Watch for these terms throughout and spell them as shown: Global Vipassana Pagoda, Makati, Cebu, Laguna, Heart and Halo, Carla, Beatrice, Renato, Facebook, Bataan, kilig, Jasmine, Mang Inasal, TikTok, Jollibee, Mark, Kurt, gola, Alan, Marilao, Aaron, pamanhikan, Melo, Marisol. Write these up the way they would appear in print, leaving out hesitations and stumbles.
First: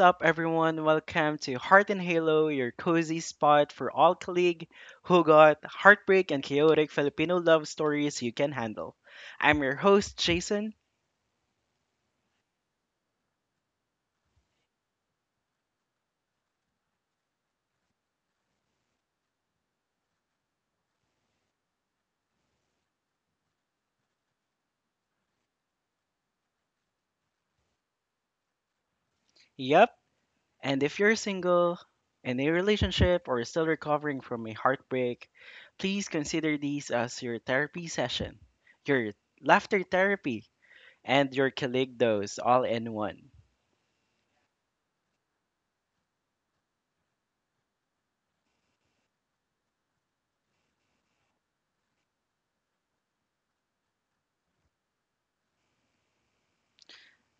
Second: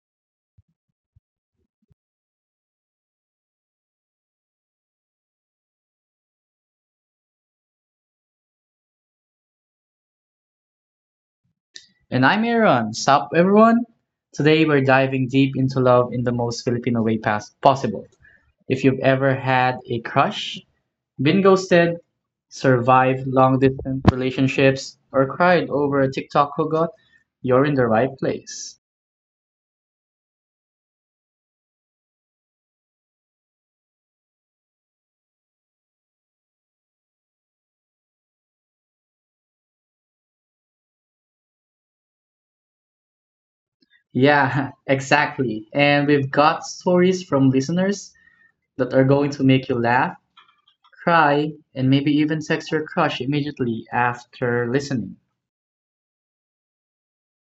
up, everyone? Welcome to Heart and Halo, your cozy spot for all colleague who got heartbreak and chaotic Filipino love stories you can handle. I'm your host, Jason. And I'm Aaron. Sup, everyone? Today we're diving deep into love in the most Filipino way possible. If you've ever had a crush, been ghosted, survived long distance relationships, or cried over a TikTok hookup, you're in the right place. Yep. And if you're single, in a relationship, or still recovering from a heartbreak, please consider these as your therapy session, your laughter therapy, and your colleague dose all in one. Yeah, exactly. And we've got stories from listeners that are going to make you laugh, cry, and maybe even text your crush immediately after listening.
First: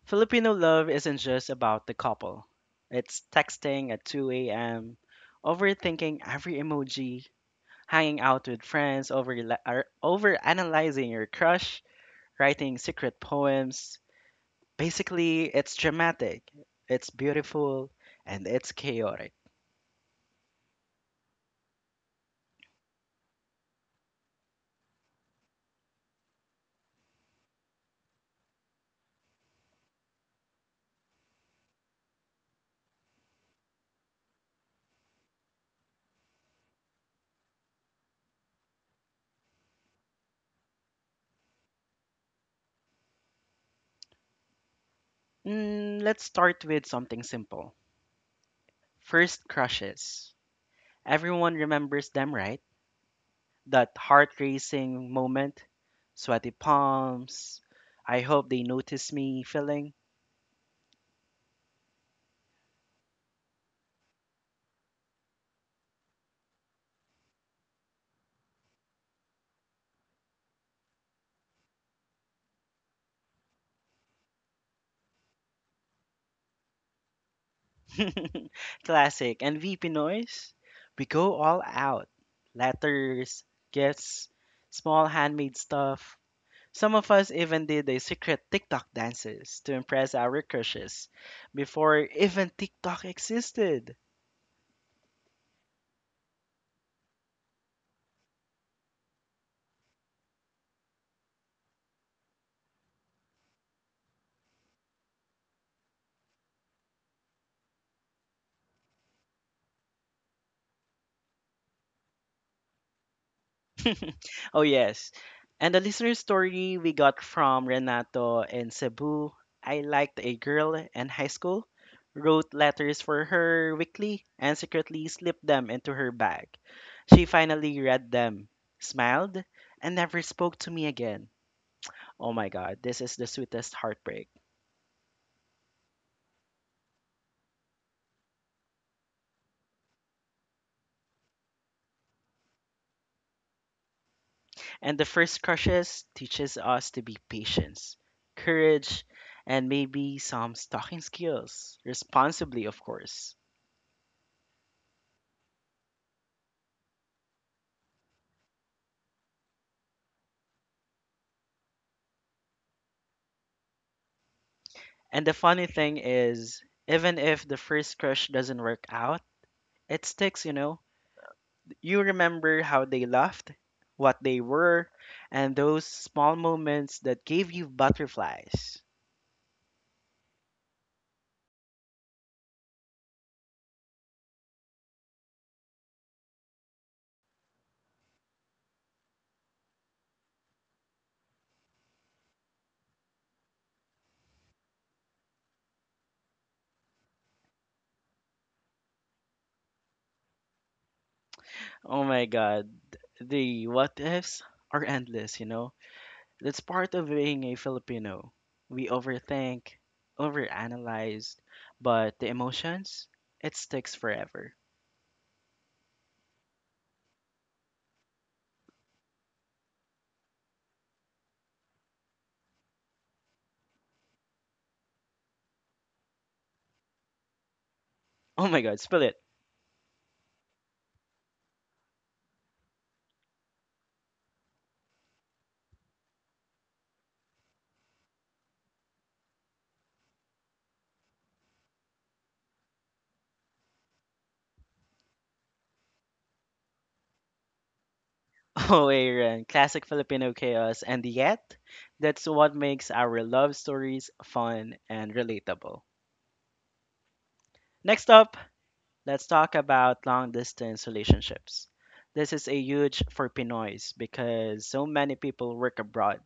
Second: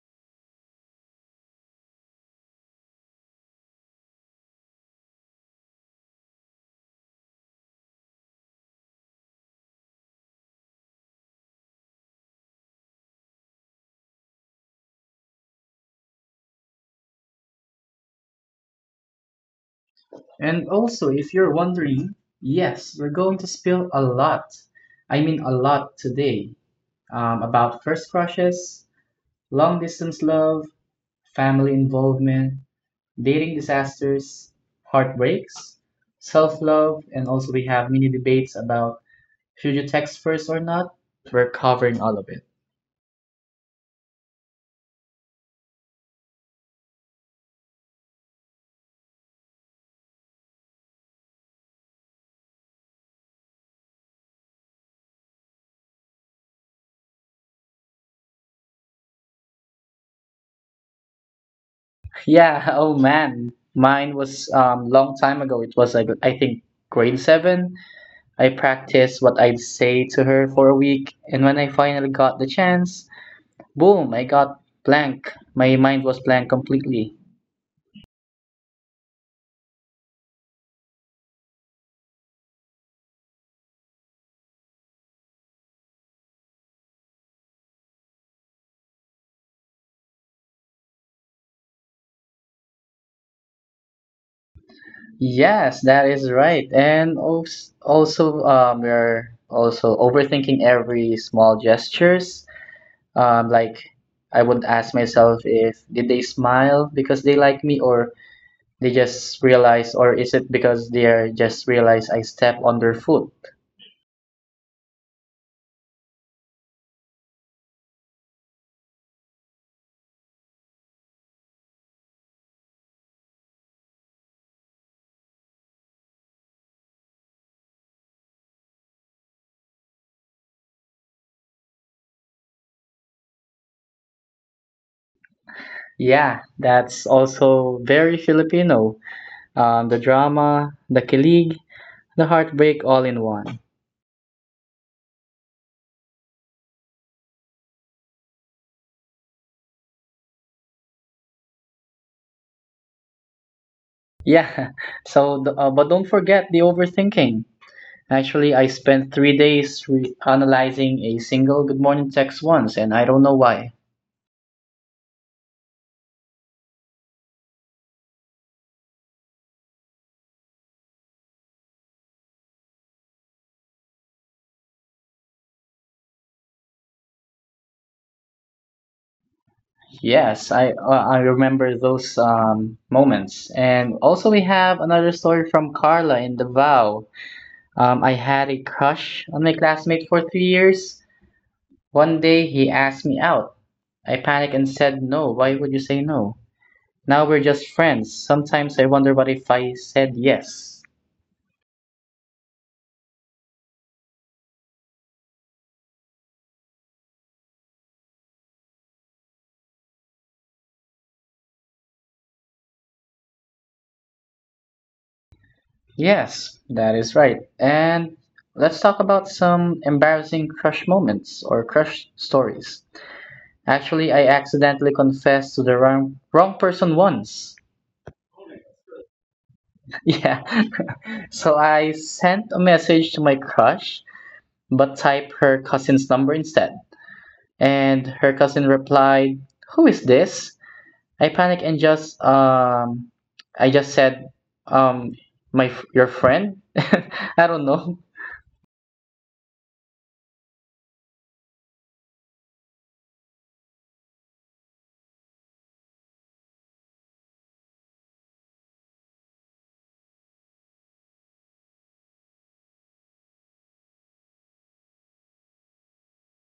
Filipino love isn't just about the couple. It's texting at 2 a.m., overthinking every emoji, hanging out with friends over analyzing your crush, writing secret poems. Basically, it's dramatic, it's beautiful, and it's chaotic. And also, if you're wondering, yes, we're going to spill a lot. I mean, a lot today about first crushes, long distance love, family involvement, dating disasters, heartbreaks, self love, and also we have mini debates about should you text first or not. We're covering all of it. Let's start with something simple. First crushes. Everyone remembers them, right? That heart racing moment, sweaty palms. I hope they notice me feeling. Yeah, oh man. Mine was long time ago. It was like I think grade 7. I practiced what I'd say to her for a week, and when I finally got the chance, boom, I got blank. My mind was blank completely. Classic. And VP Noise, we go all out. Letters, gifts, small handmade stuff. Some of us even did the secret TikTok dances to impress our crushes before even TikTok existed. Yes, that is right. And also, we're also overthinking every small gestures. Like I would ask myself if did they smile because they like me or they just realize, or is it because they are just realize I step on their foot? Oh, yes. And the listener story we got from Renato in Cebu, I liked a girl in high school, wrote letters for her weekly, and secretly slipped them into her bag. She finally read them, smiled, and never spoke to me again. Oh my god, this is the sweetest heartbreak. Yeah, that's also very Filipino. The drama, the kilig, the heartbreak all in one. And the first crushes teaches us to be patience, courage, and maybe some stalking skills. Responsibly, of course. Yeah, but don't forget the overthinking. Actually, I spent 3 days analyzing a single good morning text once, and I don't know why. And the funny thing is, even if the first crush doesn't work out, it sticks, you know. You remember how they laughed, what they were, and those small moments that gave you butterflies. Yes, I remember those moments. And also, we have another story from Carla in Davao. I had a crush on my classmate for 3 years. One day, he asked me out. I panicked and said no. Why would you say no? Now we're just friends. Sometimes I wonder what if I said yes. Oh my god, the what ifs are endless, you know. That's part of being a Filipino. We overthink, overanalyze, but the emotions, it sticks forever. Yes, that is right. And let's talk about some embarrassing crush moments or crush stories. Actually, I accidentally confessed to the wrong person once. Oh my god, spill it. Yeah. So I sent a message to my crush, but typed her cousin's number instead. And her cousin replied, "Who is this?" I panicked and just I just said um my your friend. I don't know. Oh, Aaron, classic Filipino chaos, and yet, that's what makes our love stories fun and relatable. Next up, let's talk about long distance relationships. This is a huge for Pinoys because so many people work abroad,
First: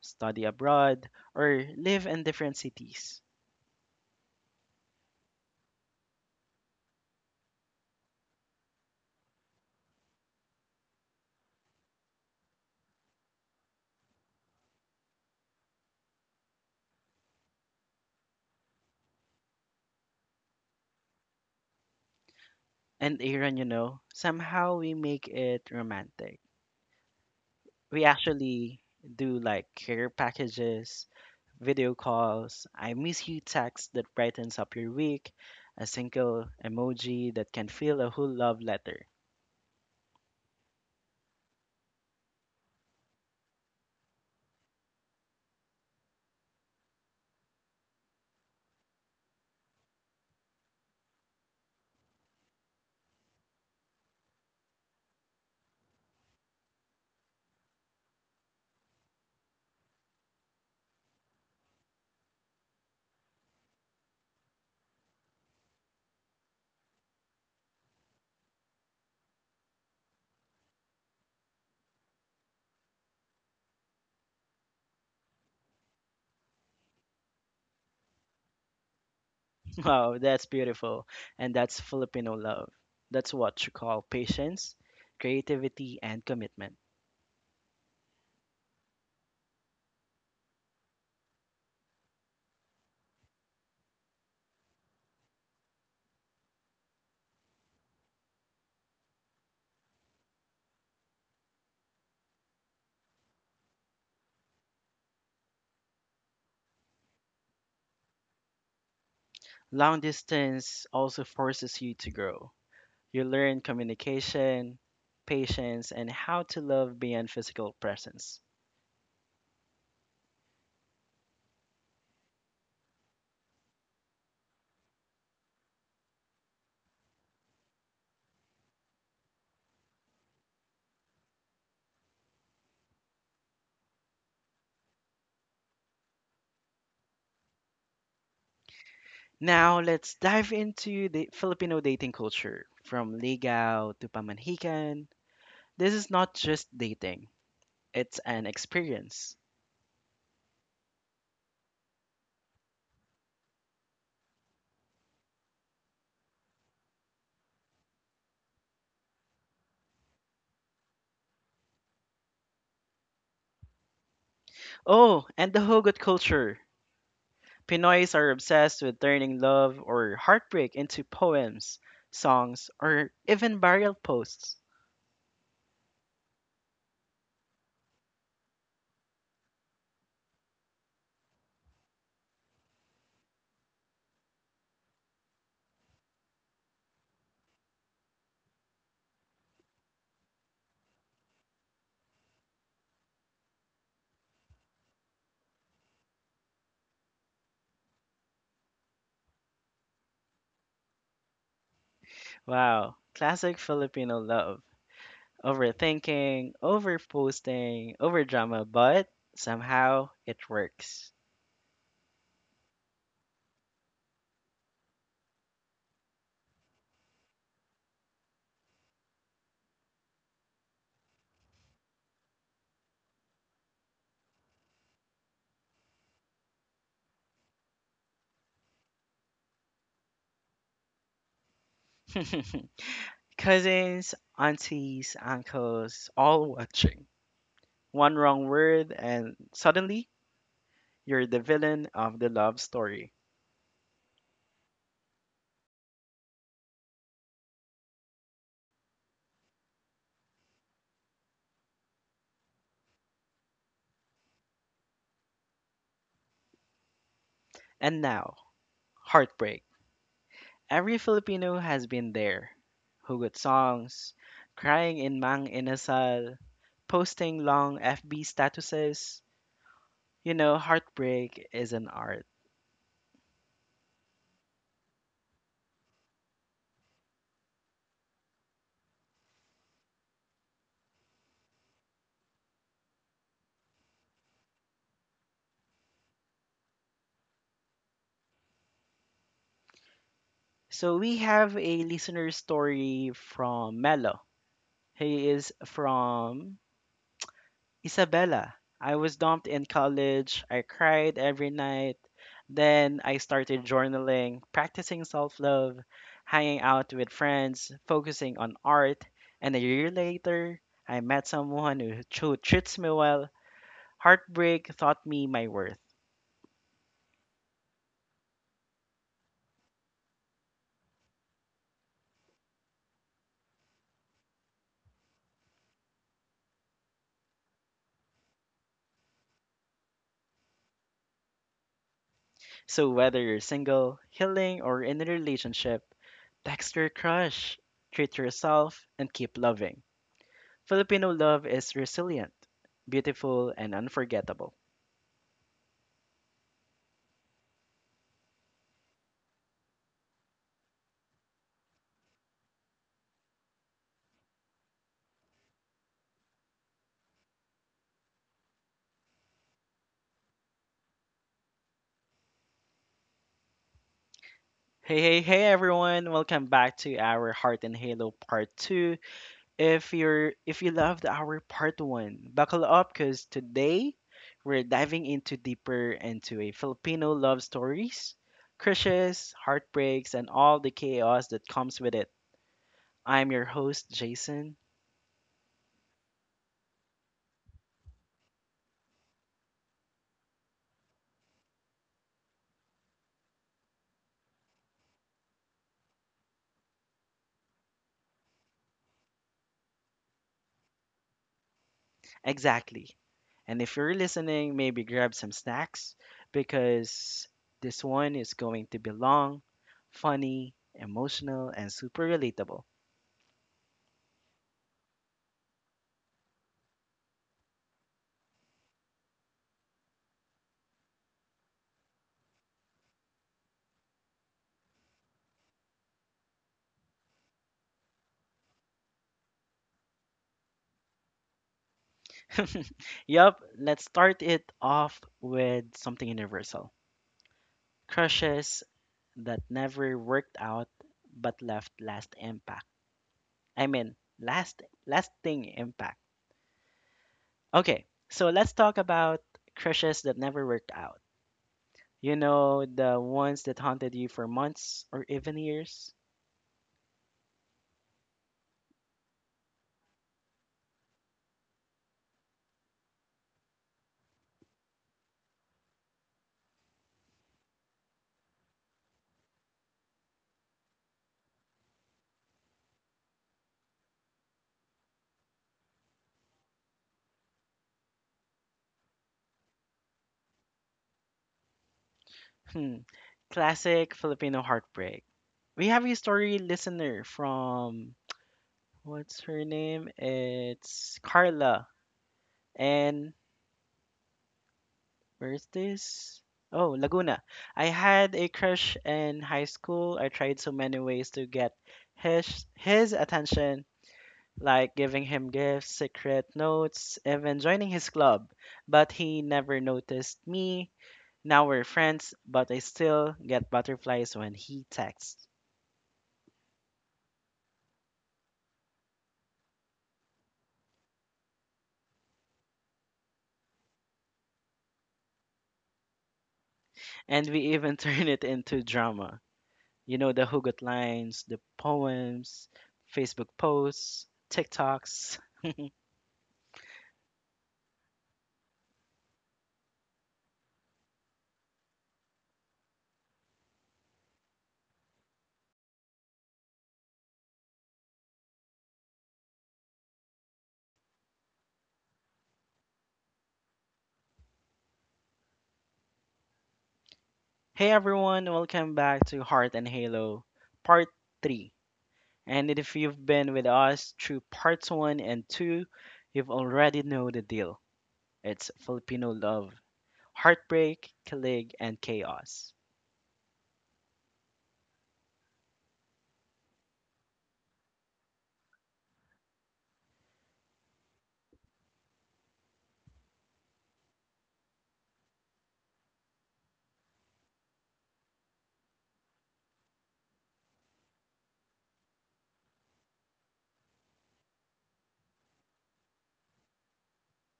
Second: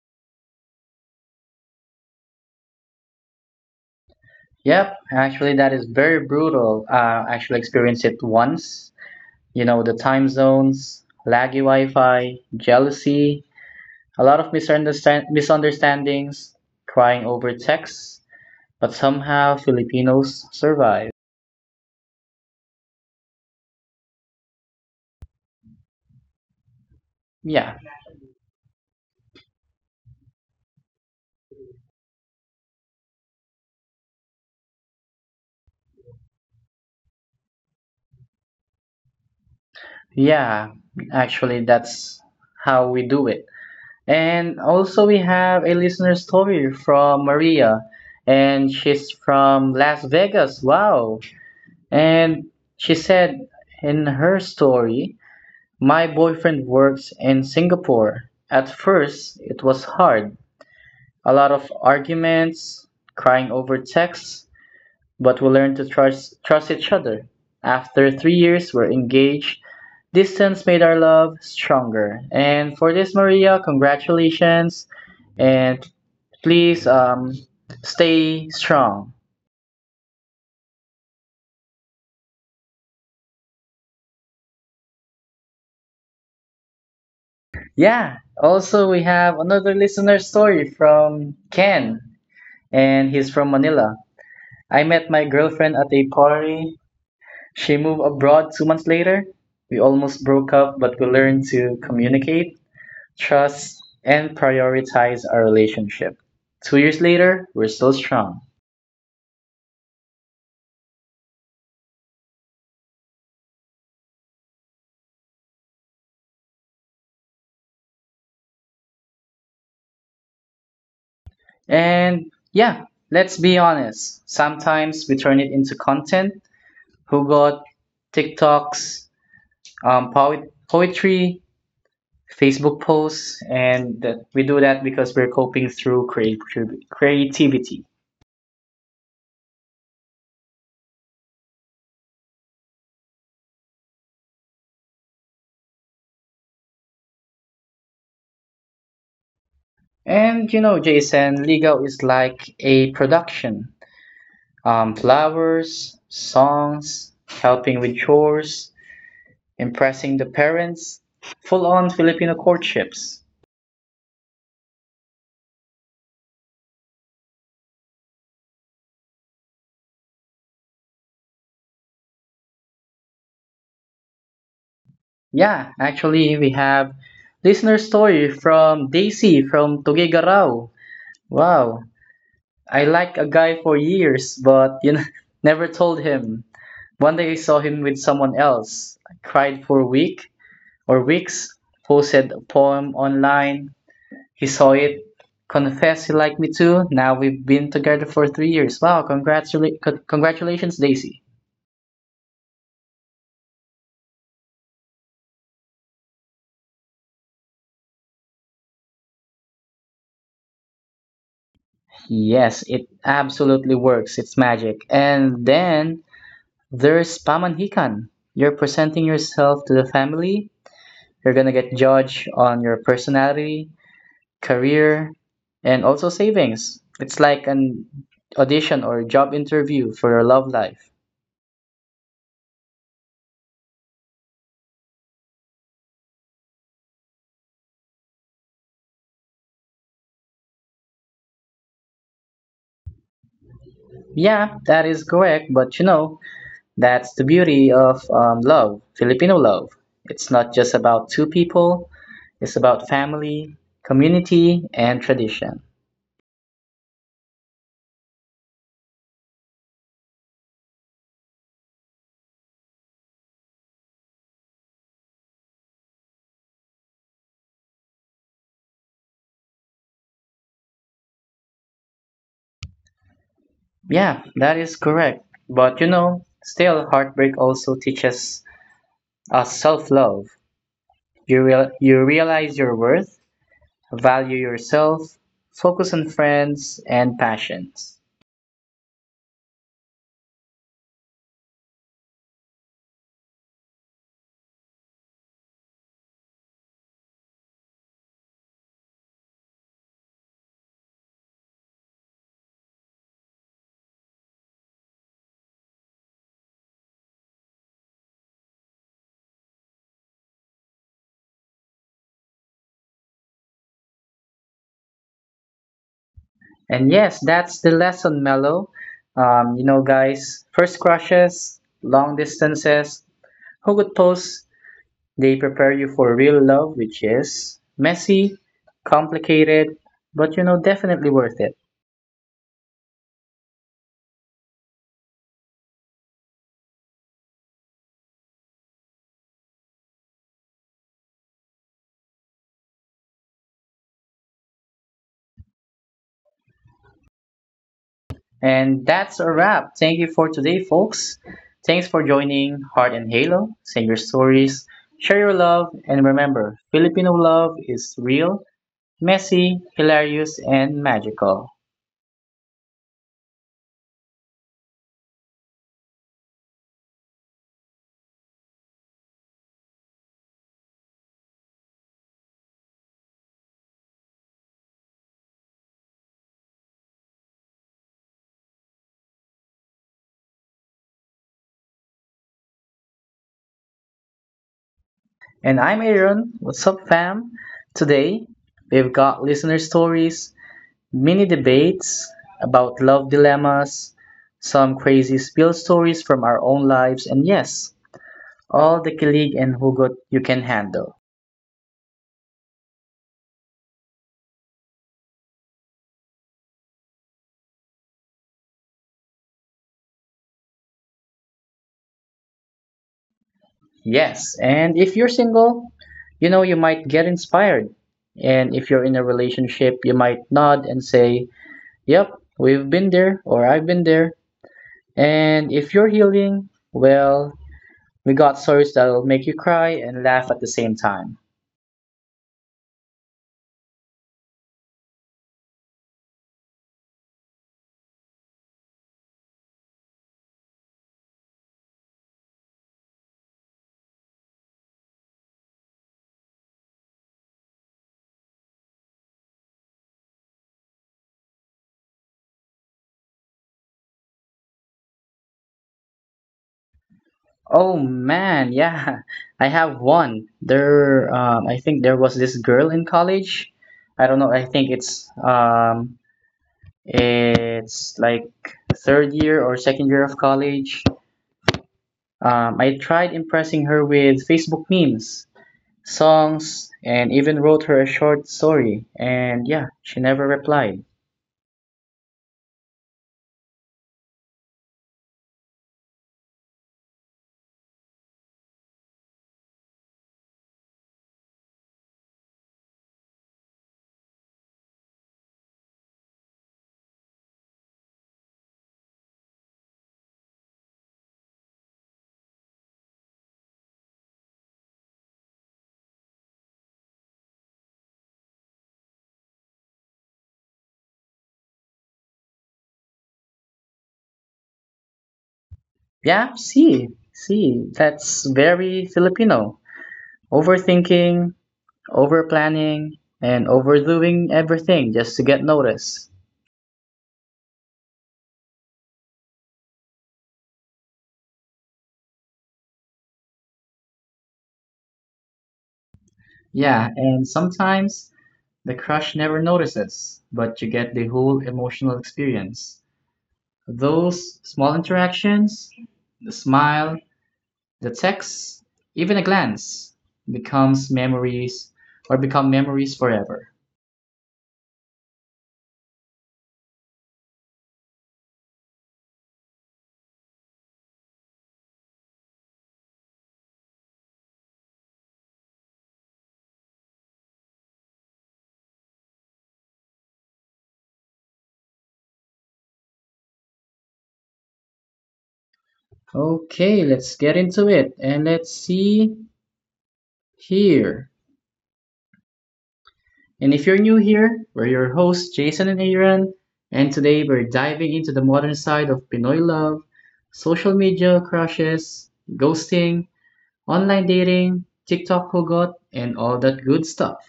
study abroad, or live in different cities. Yep, actually that is very brutal. I actually experienced it once. You know the time zones, laggy Wi-Fi, jealousy, a lot of misunderstandings, crying over texts, but somehow Filipinos survive. And Aaron, you know, somehow we make it romantic. Yeah, We actually do like care packages, video calls, I miss you text that brightens up your week, a single emoji that can feel a whole love letter. yeah. Actually, that's how we do it. And also, we have a listener story from Maria, and she's from Las Vegas. Wow. And she said in her story, "My boyfriend works in Singapore. At first, it was hard. A lot of arguments, crying over texts, but we learned to trust each other. After 3 years, we're engaged. Distance made our love stronger." And for this, Maria, congratulations and please, stay strong. Wow, that's beautiful. And that's Filipino love. That's what you call patience, creativity, and commitment. Yeah. Also, we have another listener story from Ken, and he's from Manila. I met my girlfriend at a party. She moved abroad 2 months later. We almost broke up, but we learned to communicate, trust, and prioritize our relationship. 2 years later, we're still strong. Long distance also forces you to grow. You learn communication, patience, and how to love beyond physical presence. And yeah, let's be honest. Sometimes we turn it into content. Who got TikToks, poetry, Facebook posts, and that we do that because we're coping through creativity. Now, let's dive into the Filipino dating culture from Ligao to Pamanhikan. This is not just dating, it's an experience. And you know, Jason, Ligaw is like a production. Flowers, songs, helping with chores, impressing the parents, full on Filipino courtships. Oh, and the hugot culture. Pinoys are obsessed with turning love or heartbreak into poems, songs, or even burial posts. Yeah, actually, we have listener story from Daisy from Tugigarao. Wow, I liked a guy for years, but you know, never told him. One day I saw him with someone else. I cried for a week or weeks, posted a poem online. He saw it, confessed he liked me too. Now we've been together for 3 years. Wow, congratulations, Daisy. Wow, classic Filipino love. Overthinking, overposting, overdrama, but somehow it works. Yes, it absolutely works. It's magic. And then there's pamanhikan. You're presenting yourself to the family. You're gonna get judged on your personality, career, and also savings. It's like an audition or job interview for your love life. Cousins, aunties, uncles, all watching. One wrong word, and suddenly you're the villain of the love story. Yeah, that is correct, but you know, that's the beauty of love, Filipino love. It's not just about two people, it's about family, community, and tradition. And now, heartbreak. Every Filipino has been there. Hugot songs, crying in Mang Inasal, posting long FB statuses. You know, heartbreak is an art. Yeah, that is correct. But you know, still, heartbreak also teaches us self love. You realize your worth, value yourself, focus on friends and passions. So we have a listener story from Melo. He is from Isabella. I was dumped in college. I cried every night. Then I started journaling, practicing self love, hanging out with friends, focusing on art. And a year later, I met someone who treats me well. Heartbreak taught me my worth. And yes, that's the lesson, Mellow. You know, guys, first crushes, long distances, who could they prepare you for real love, which is messy, complicated, but you know, definitely worth it. So whether you're single, healing, or in a relationship, text your crush, treat yourself, and keep loving. Filipino love is resilient, beautiful, and unforgettable. And that's a wrap. Thank you for today, folks. Thanks for joining Heart and Halo. Send your stories, share your love, and remember Filipino love is real, messy, hilarious, and magical. Hey, hey, hey everyone. Welcome back to our Heart and Halo part 2. If you loved our part 1, buckle up cuz today we're diving into deeper into a Filipino love stories, crushes, heartbreaks and all the chaos that comes with it. I'm your host Jason. And I'm Aaron. What's up, fam? Today, we've got listener stories, mini debates about love dilemmas, some crazy spill stories from our own lives, and yes, all the kilig and hugot you can handle. Exactly. And if you're listening, maybe grab some snacks because this one is going to be long, funny, emotional and super relatable. Yes, and if you're single, you know you might get inspired. And if you're in a relationship, you might nod and say, "Yep, we've been there," or "I've been there." And if you're healing, well, we got stories that'll make you cry and laugh at the same time. Yup, let's start it off with something universal. Crushes that never worked out but left last impact. I mean, last lasting impact. Okay, so let's talk about crushes that never worked out. You know, the ones that haunted you for months or even years. Oh man, yeah, I have one. I think there was this girl in college. I don't know. I think it's like third year or second year of college. I tried impressing her with Facebook memes, songs, and even wrote her a short story. And yeah, she never replied. Hmm. Classic Filipino heartbreak. We have a story listener from, what's her name? It's Carla. And where's this? Oh, Laguna. I had a crush in high school. I tried so many ways to get his attention, like giving him gifts, secret notes, even joining his club. But he never noticed me. Now we're friends, but I still get butterflies when he texts. Yeah, that's very Filipino. Overthinking, overplanning, and overdoing everything just to get noticed. And we even turn it into drama. You know, the hugot lines, the poems, Facebook posts, TikToks. Yeah, and sometimes the crush never notices, but you get the whole emotional experience. Those small interactions, the smile, the text, even a glance becomes memories or become memories forever. Hey everyone, welcome back to Heart and Halo Part 3. And if you've been with us through Parts 1 and 2, you've already know the deal. It's Filipino love, heartbreak, kilig, and chaos. Okay, let's get into it and let's see here. And if you're new here, we're your hosts, Jason and Aaron, and today we're diving into the modern side of Pinoy love, social media crushes, ghosting, online dating, TikTok hugot, and all that good stuff.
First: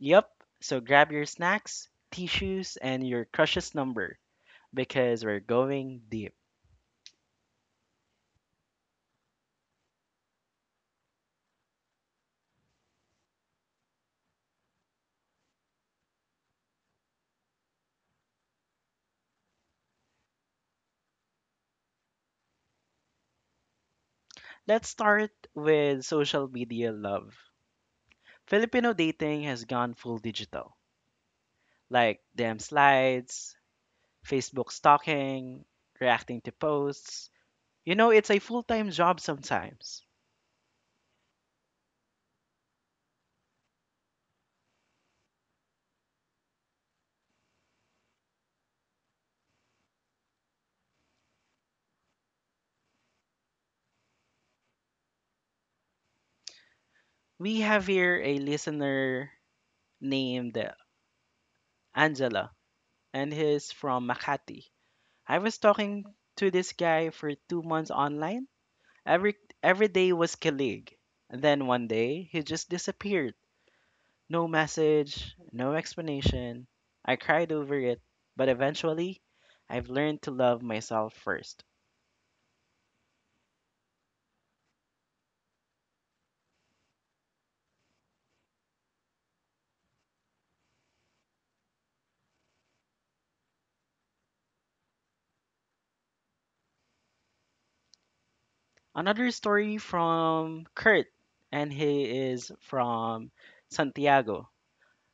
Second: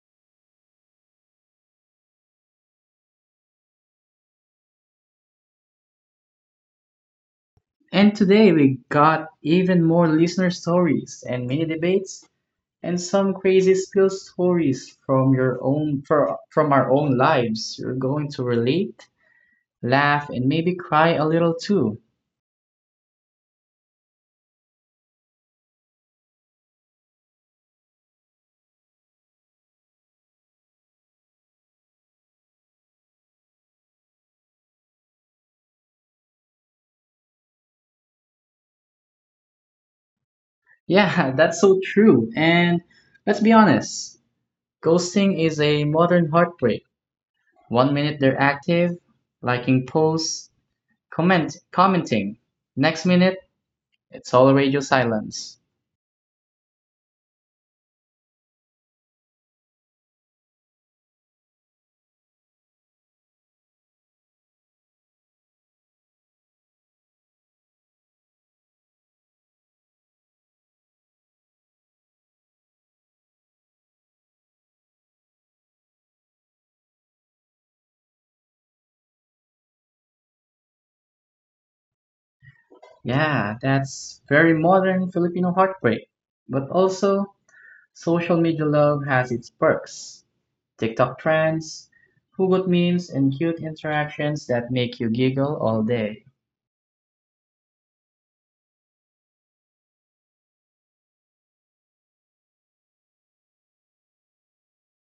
Yep, so grab your snacks, tissues, and your crush's number because we're going deep. And today we got even more listener stories and mini debates and some crazy spill stories from from our own lives. You're going to relate, laugh, and maybe cry a little too. Let's start with social media love. Filipino dating has gone full digital, like damn slides, Facebook stalking, reacting to posts. You know, it's a full time job sometimes. Yeah, that's so true. And let's be honest, ghosting is a modern heartbreak. One minute they're active, liking posts, commenting. Next minute, it's all radio silence. We have here a listener named Angela, and he's from Makati. I was talking to this guy for 2 months online. Every every day was kilig. And then one day he just disappeared. No message, no explanation. I cried over it, but eventually I've learned to love myself first. Yeah, that's very modern Filipino heartbreak. But also, social media love has its perks. TikTok trends, hugot memes, and cute interactions that make you giggle all day. Another story from Kurt, and he is from Santiago.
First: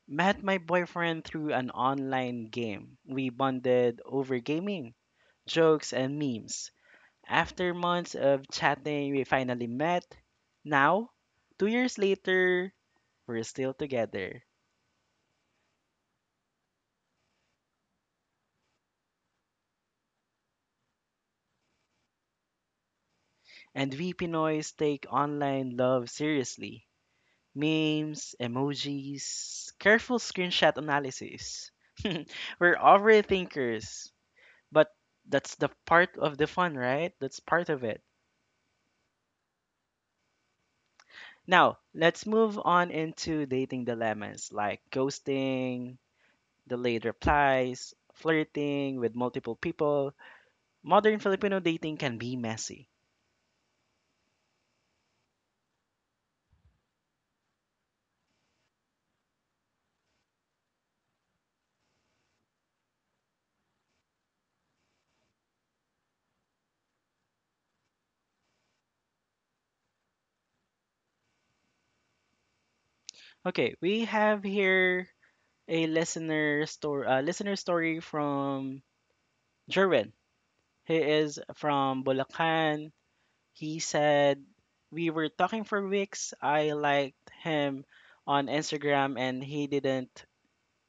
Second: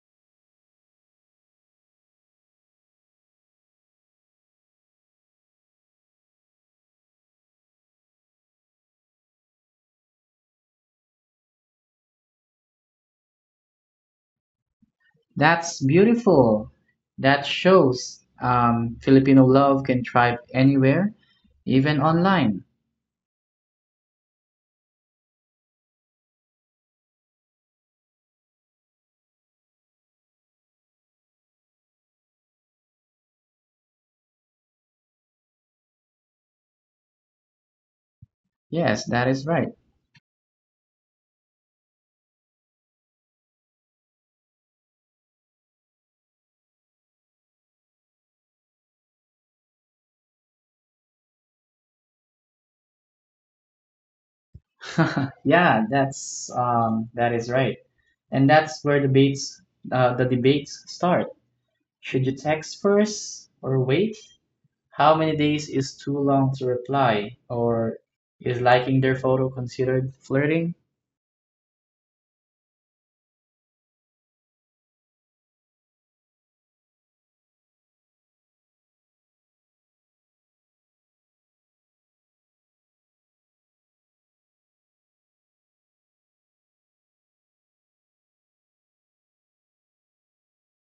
Met my boyfriend through an online game. We bonded over gaming, jokes, and memes. After months of chatting, we finally met. Now, 2 years later, we're still together. That's beautiful. That shows Filipino love can thrive anywhere, even online. And we Pinoys take online love seriously. Memes, emojis, careful screenshot analysis. We're overthinkers, but that's the part of the fun, right? That's part of it. Yes, that is right. Now, let's move on into dating dilemmas like ghosting, delayed replies, flirting with multiple people. Modern Filipino dating can be messy. Yeah, that is right, and that's where debates the debates start. Should you text first or wait? How many days is too long to reply? Or is liking their photo considered flirting? Okay, we have here a listener story from Jerwin. He is from Bulacan. He said, "We were talking for weeks. I liked him on Instagram and he didn't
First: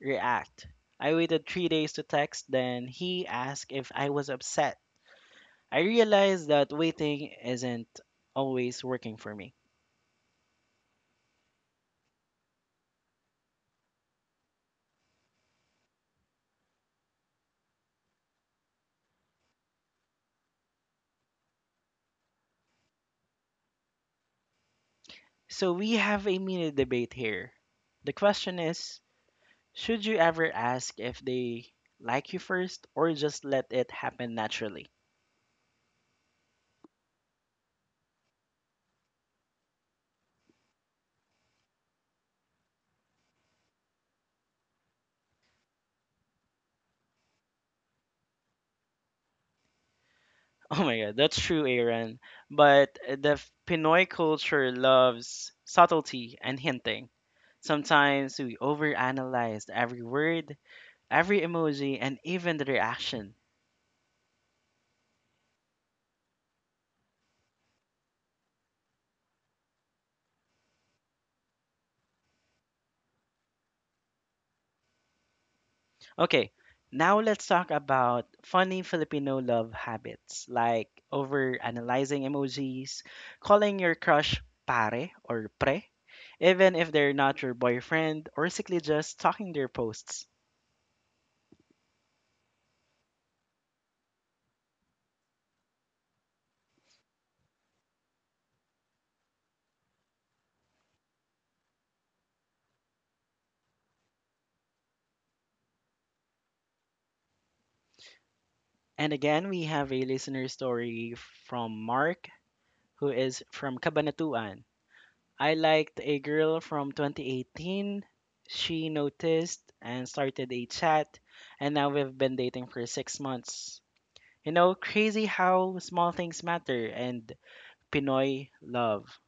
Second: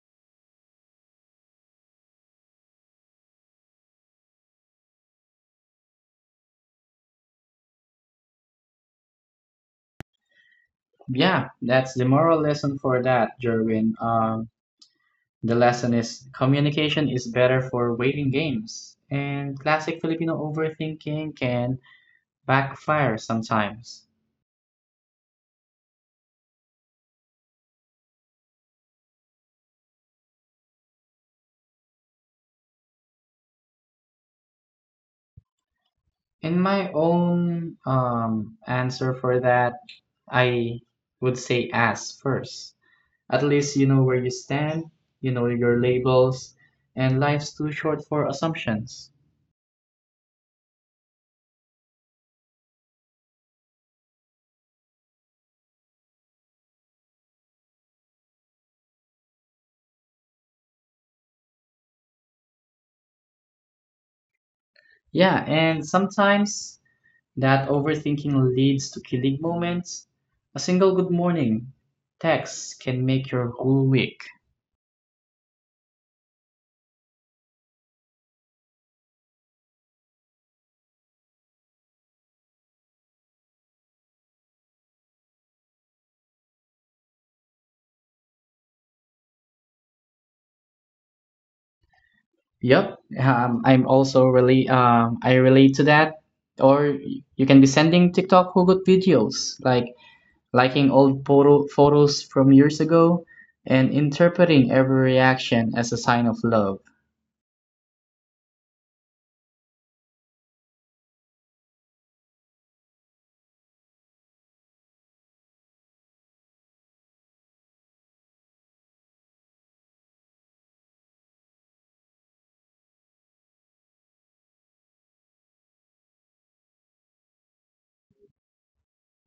react. I waited 3 days to text, then he asked if I was upset. I realized that waiting isn't always working for me." Yeah, that's the moral lesson for that, Jerwin. The lesson is communication is better for waiting games, and classic Filipino overthinking can backfire sometimes. So we have a mini debate here. The question is, should you ever ask if they like you first or just let it happen naturally? In my own answer for that, I would say ask first. At least you know where you stand, you know your labels, and life's too short for assumptions. Oh my god, that's true, Aaron. But the Pinoy culture loves subtlety and hinting. Sometimes we overanalyze every word, every emoji, and even the reaction. Yeah, and sometimes that overthinking leads to killing moments. A single good morning text can make your whole week. Okay, now let's talk about funny Filipino love habits like over analyzing emojis, calling your crush pare or pre, even if they're not your boyfriend, or simply just talking their posts. Yep, I'm also really I relate to that. Or you can be sending TikTok Hugot videos, like liking old photo photos from years ago, and interpreting every reaction as a sign of love. And again, we have a listener story from Mark, who is from Cabanatuan. I liked a girl from 2018. She noticed and started a chat, and now we've been dating for 6 months. You know, crazy how small things matter and Pinoy love.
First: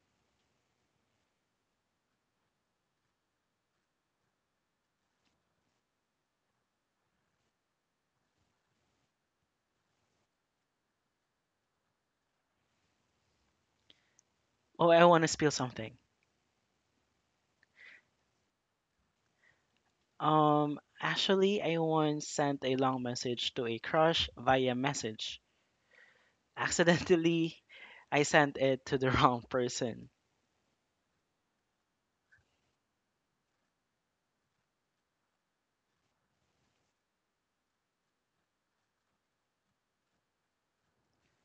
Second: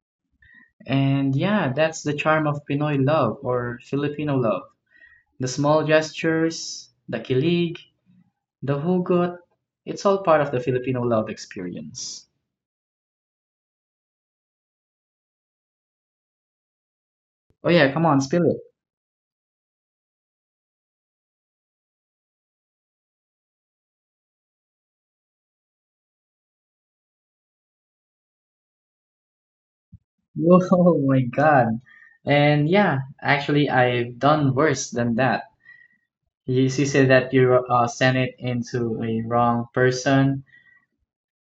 And yeah, that's the charm of Pinoy love or Filipino love. The small gestures, the kilig, the hugot, it's all part of the Filipino love experience. Oh, I want to spill something. Oh yeah, come on, spill it. Actually, I once sent a long message to a crush via message. Accidentally, I sent it to the wrong person. Oh my God. And yeah, actually, I've done worse than that. You said that you sent it into a wrong person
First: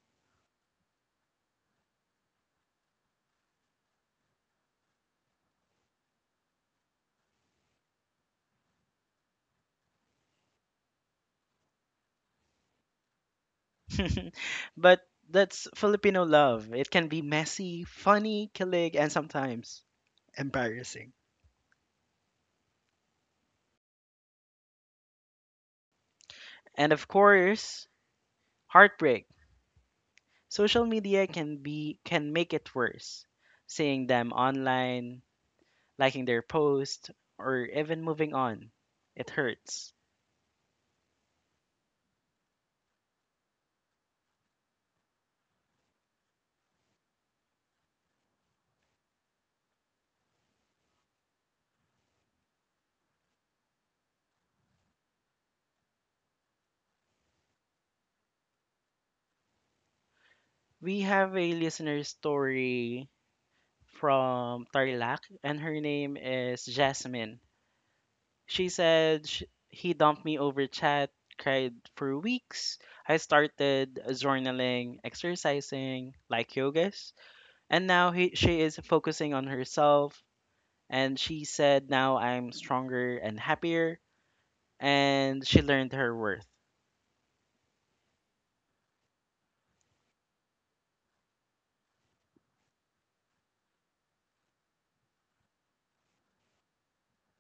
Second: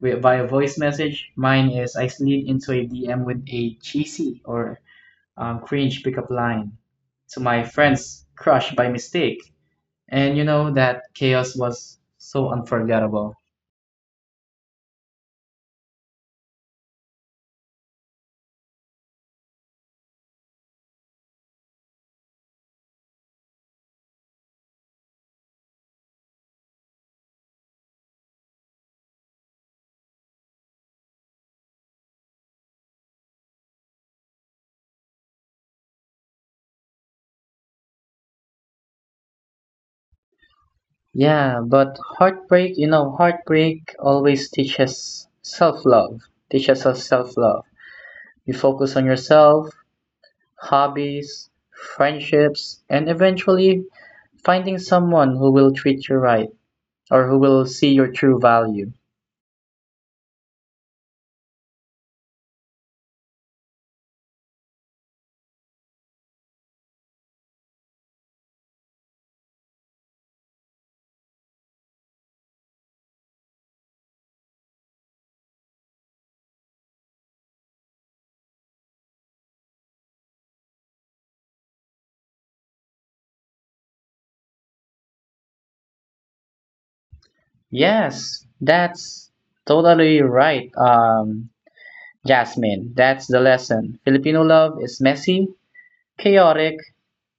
via voice message. Mine is I slid into a DM with a cheesy or cringe pickup line to my friend's crush by mistake. And you know that chaos was so unforgettable. But that's Filipino love. It can be messy, funny, kilig, and sometimes embarrassing. And of course, heartbreak. Social media can make it worse. Seeing them online, liking their post, or even moving on. It hurts. Yeah, but heartbreak, you know, heartbreak always teaches self love, teaches us self love. You focus on yourself, hobbies, friendships, and eventually finding someone who will treat you right or who will see your true value. We have a listener story from Tarlac and her name is Jasmine. She said sh he dumped me over chat, cried for weeks. I started journaling, exercising, like yogas, and now she is focusing on herself. And she said, now I'm stronger and happier, and she learned her worth. Yes, that's totally right, Jasmine. That's the lesson. Filipino love is messy, chaotic,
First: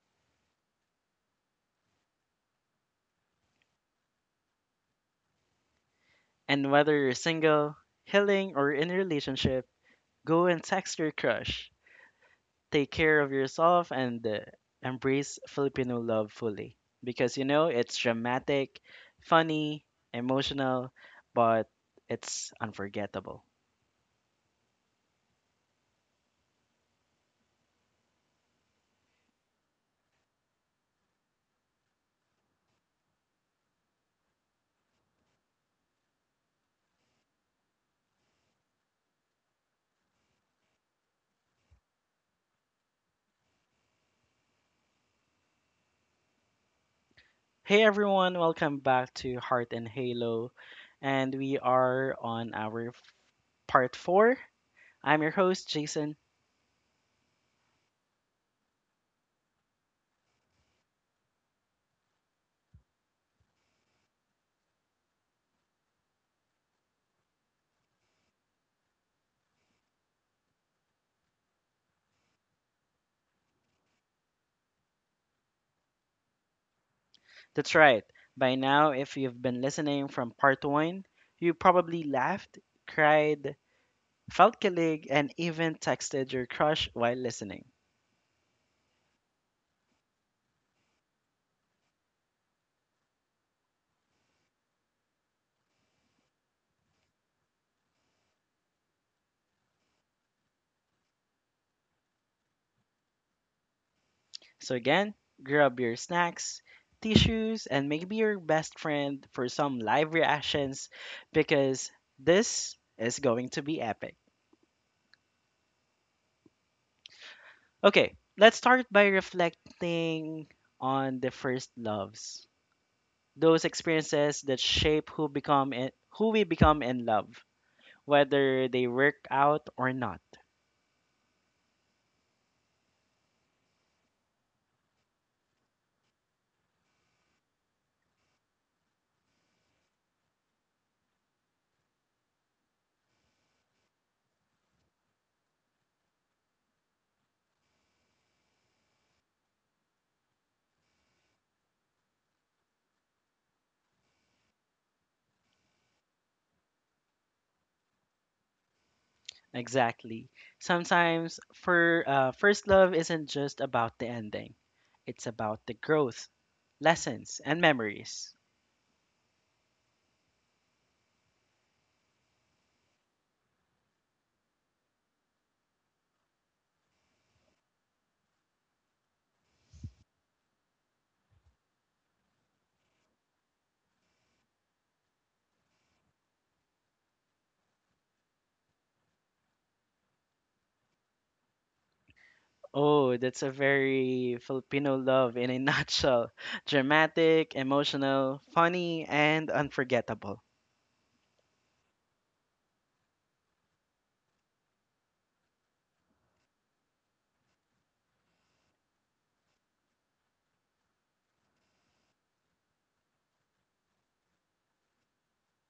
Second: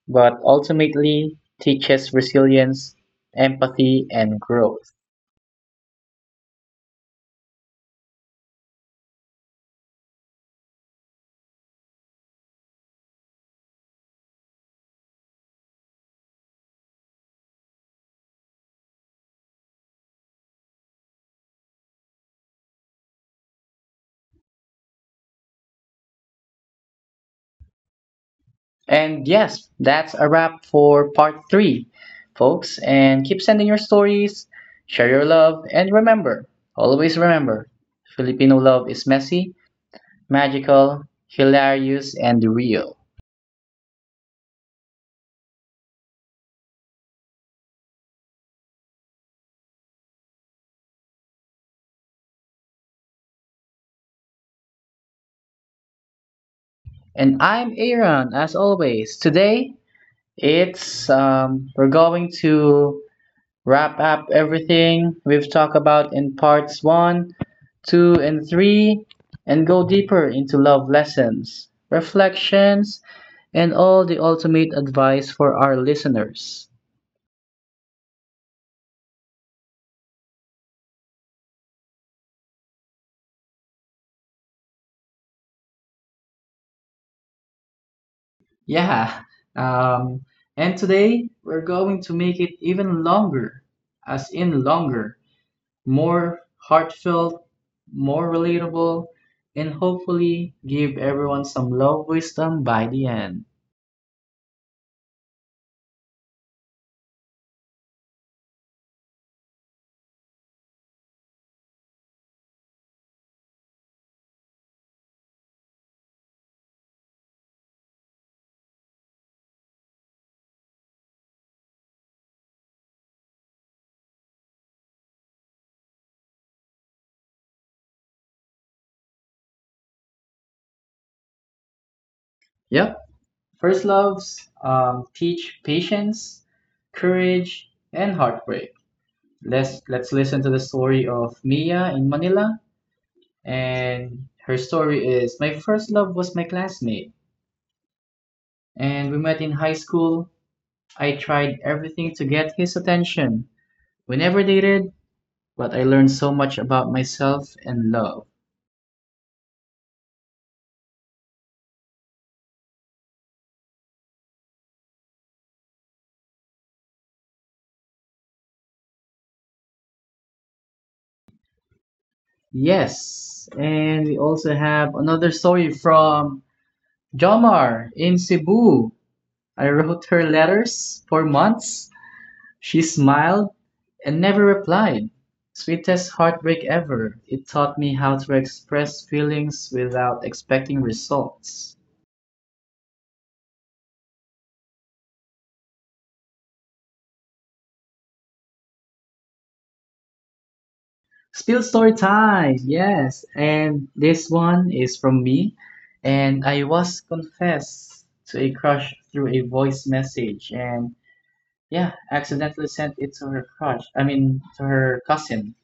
but ultimately teaches resilience, empathy, and growth. And whether you're single, healing, or in a relationship, go and text your crush. Take care of yourself and embrace Filipino love fully because you know it's dramatic, funny, emotional, but it's unforgettable. And yes, that's a wrap for part three, folks. And keep sending your stories, share your love, and remember Filipino love is messy, magical, hilarious, and real. Hey everyone, welcome back to Heart and Halo, and we are on our part 4. I'm your host, Jason. And I'm Aaron, as always. Today, it's we're going to wrap up everything we've talked about in parts one, two, and three, and go deeper into love lessons, reflections, and all the ultimate advice for our listeners. That's right. By now, if you've been listening from part 1, you probably laughed, cried, felt kilig, and even texted your crush while listening. Yeah. Um, and today we're going to make it even longer, as in longer, more heartfelt, more relatable, and hopefully give everyone some love wisdom by the end. So, again, grab your snacks, tissues, and maybe your best friend for some live reactions because this is going to be epic. Okay, let's start by reflecting on the first loves. Those experiences that shape who we become in love, whether they work out or not. Yep. First loves teach patience, courage, and heartbreak. Let's listen to the story of Mia in Manila, and her story is: My first love was my classmate, and we met in high school. I tried everything to get his attention. We never dated, but I learned so much about myself and love. Exactly. Sometimes for first love isn't just about the ending. It's about the growth, lessons and memories. Yes, and we also have another story from Jomar in Cebu. I wrote her letters for months. She smiled and never replied. Sweetest heartbreak ever. It taught me how to express feelings without expecting results. Oh, that's a very Filipino love in a nutshell. Dramatic, emotional, funny, and unforgettable. Spill story time, yes. And this one is from me. And I was confessed to a crush through a voice message. And yeah, accidentally sent it to her crush. I mean, to her cousin.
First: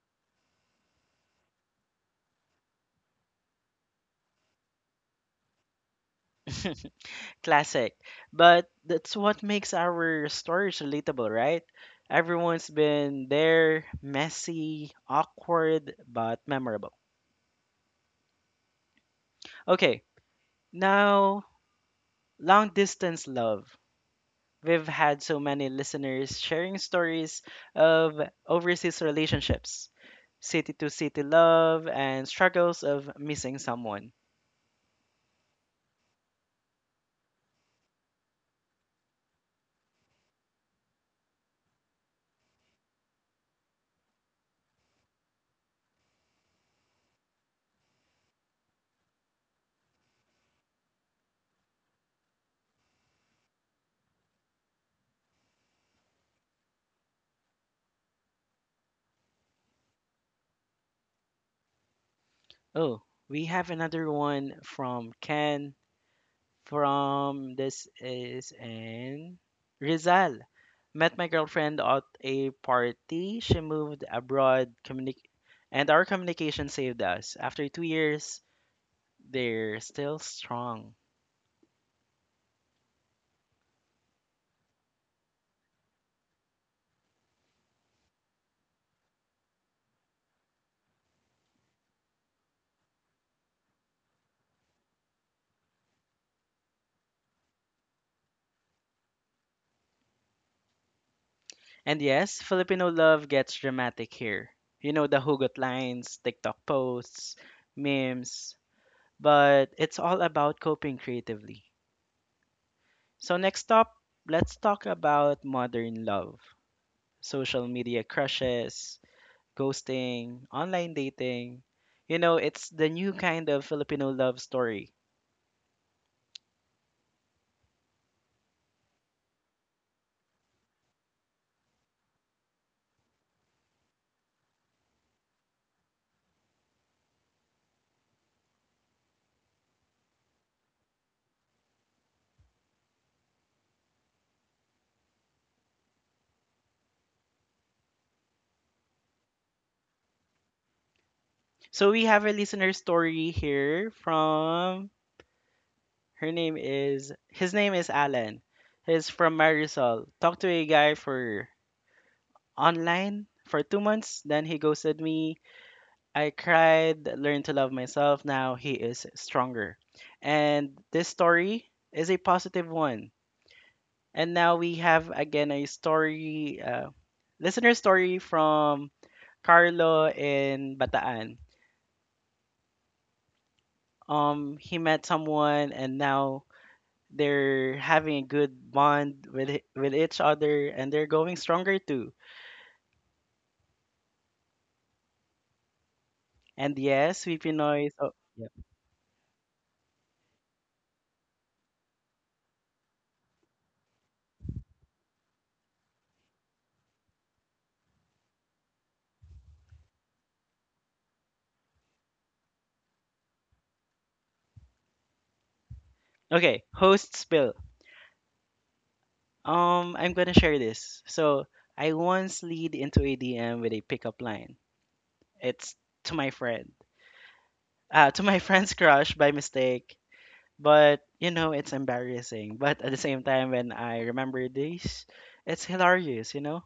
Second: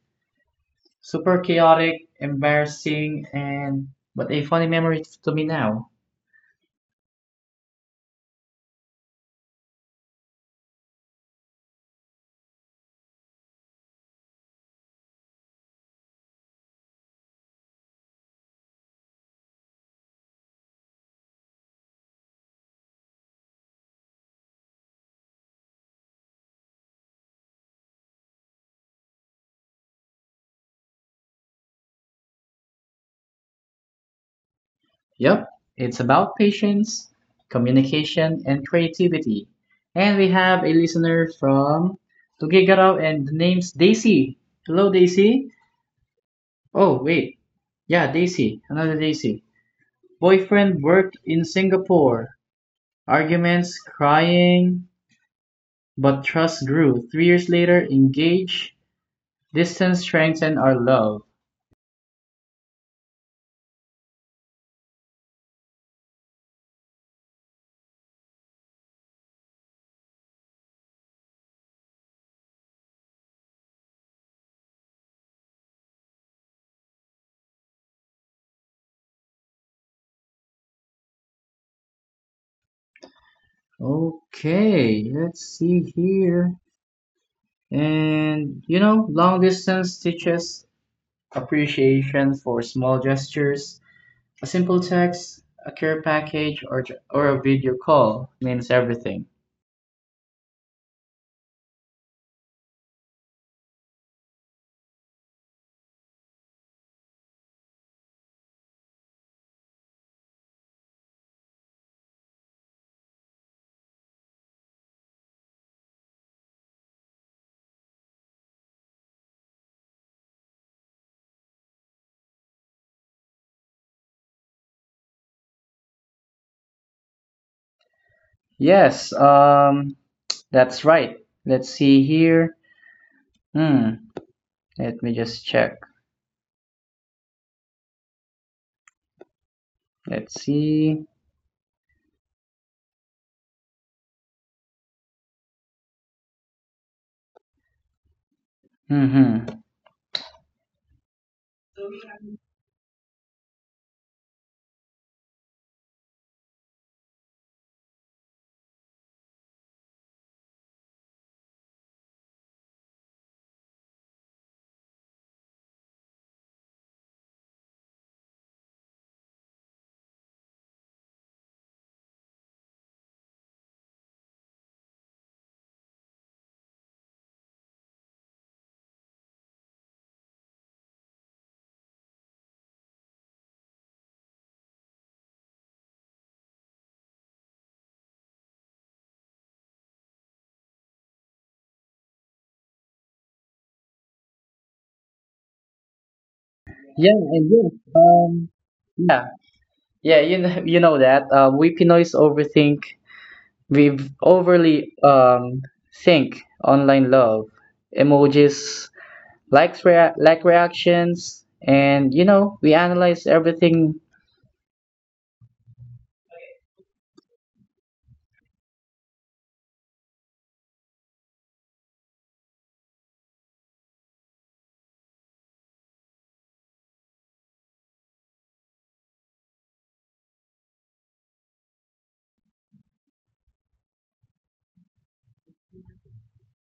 Super chaotic, embarrassing, and but a funny memory to me now. Classic. But that's what makes our stories relatable, right? Everyone's been there, messy, awkward, but memorable. Okay, now long distance love. We've had so many listeners sharing stories of overseas relationships, city to city love, and struggles of missing someone. Yep, it's about patience, communication, and creativity. And we have a listener from Tugigaraw, and the name's Daisy. Hello, Daisy. Oh, wait. Yeah, Daisy. Another Daisy. Boyfriend worked in Singapore. Arguments, crying, but trust grew. 3 years later, engaged. Distance strengthened our love. Oh, we have another one from Ken from, this is in Rizal. Met my girlfriend at a party. She moved abroad, and our communication saved us. After 2 years, they're still strong. Okay, let's see here. And you know, long distance teaches appreciation for small gestures. A simple text, a care package, or a video call means everything. And yes, Filipino love gets dramatic here. You know, the hugot lines, TikTok posts, memes, but it's all about coping creatively. So, next up, let's talk about modern love, social media crushes, ghosting, online dating. You know, it's the new kind of Filipino love story. Yes, that's right. Let's see here. Hmm, let me just check. Let's see. Mm-hmm. So, we have a listener story here from her name is his name is Alan. He's from Marisol. Talk to a guy for online for 2 months. Then he ghosted me. I cried, learned to love myself. Now he is stronger. And this story is a positive one. And now we have again a story, listener story from Carlo in Bataan. He met someone and now they're having a good bond with each other and they're going stronger too. And Yeah, yes, we and yes, Pinoys. Oh, yeah. yeah, yeah, you know that. We Pinoys overthink. We've overly think online love, emojis, likes, like reactions, and you know, we analyze everything. Okay, host spill. I'm gonna share this. So I once lead into a DM with a pickup line. It's to my friend, to my friend's crush by mistake. But you know, it's embarrassing. But at the same time, when I remember this, it's hilarious. You know.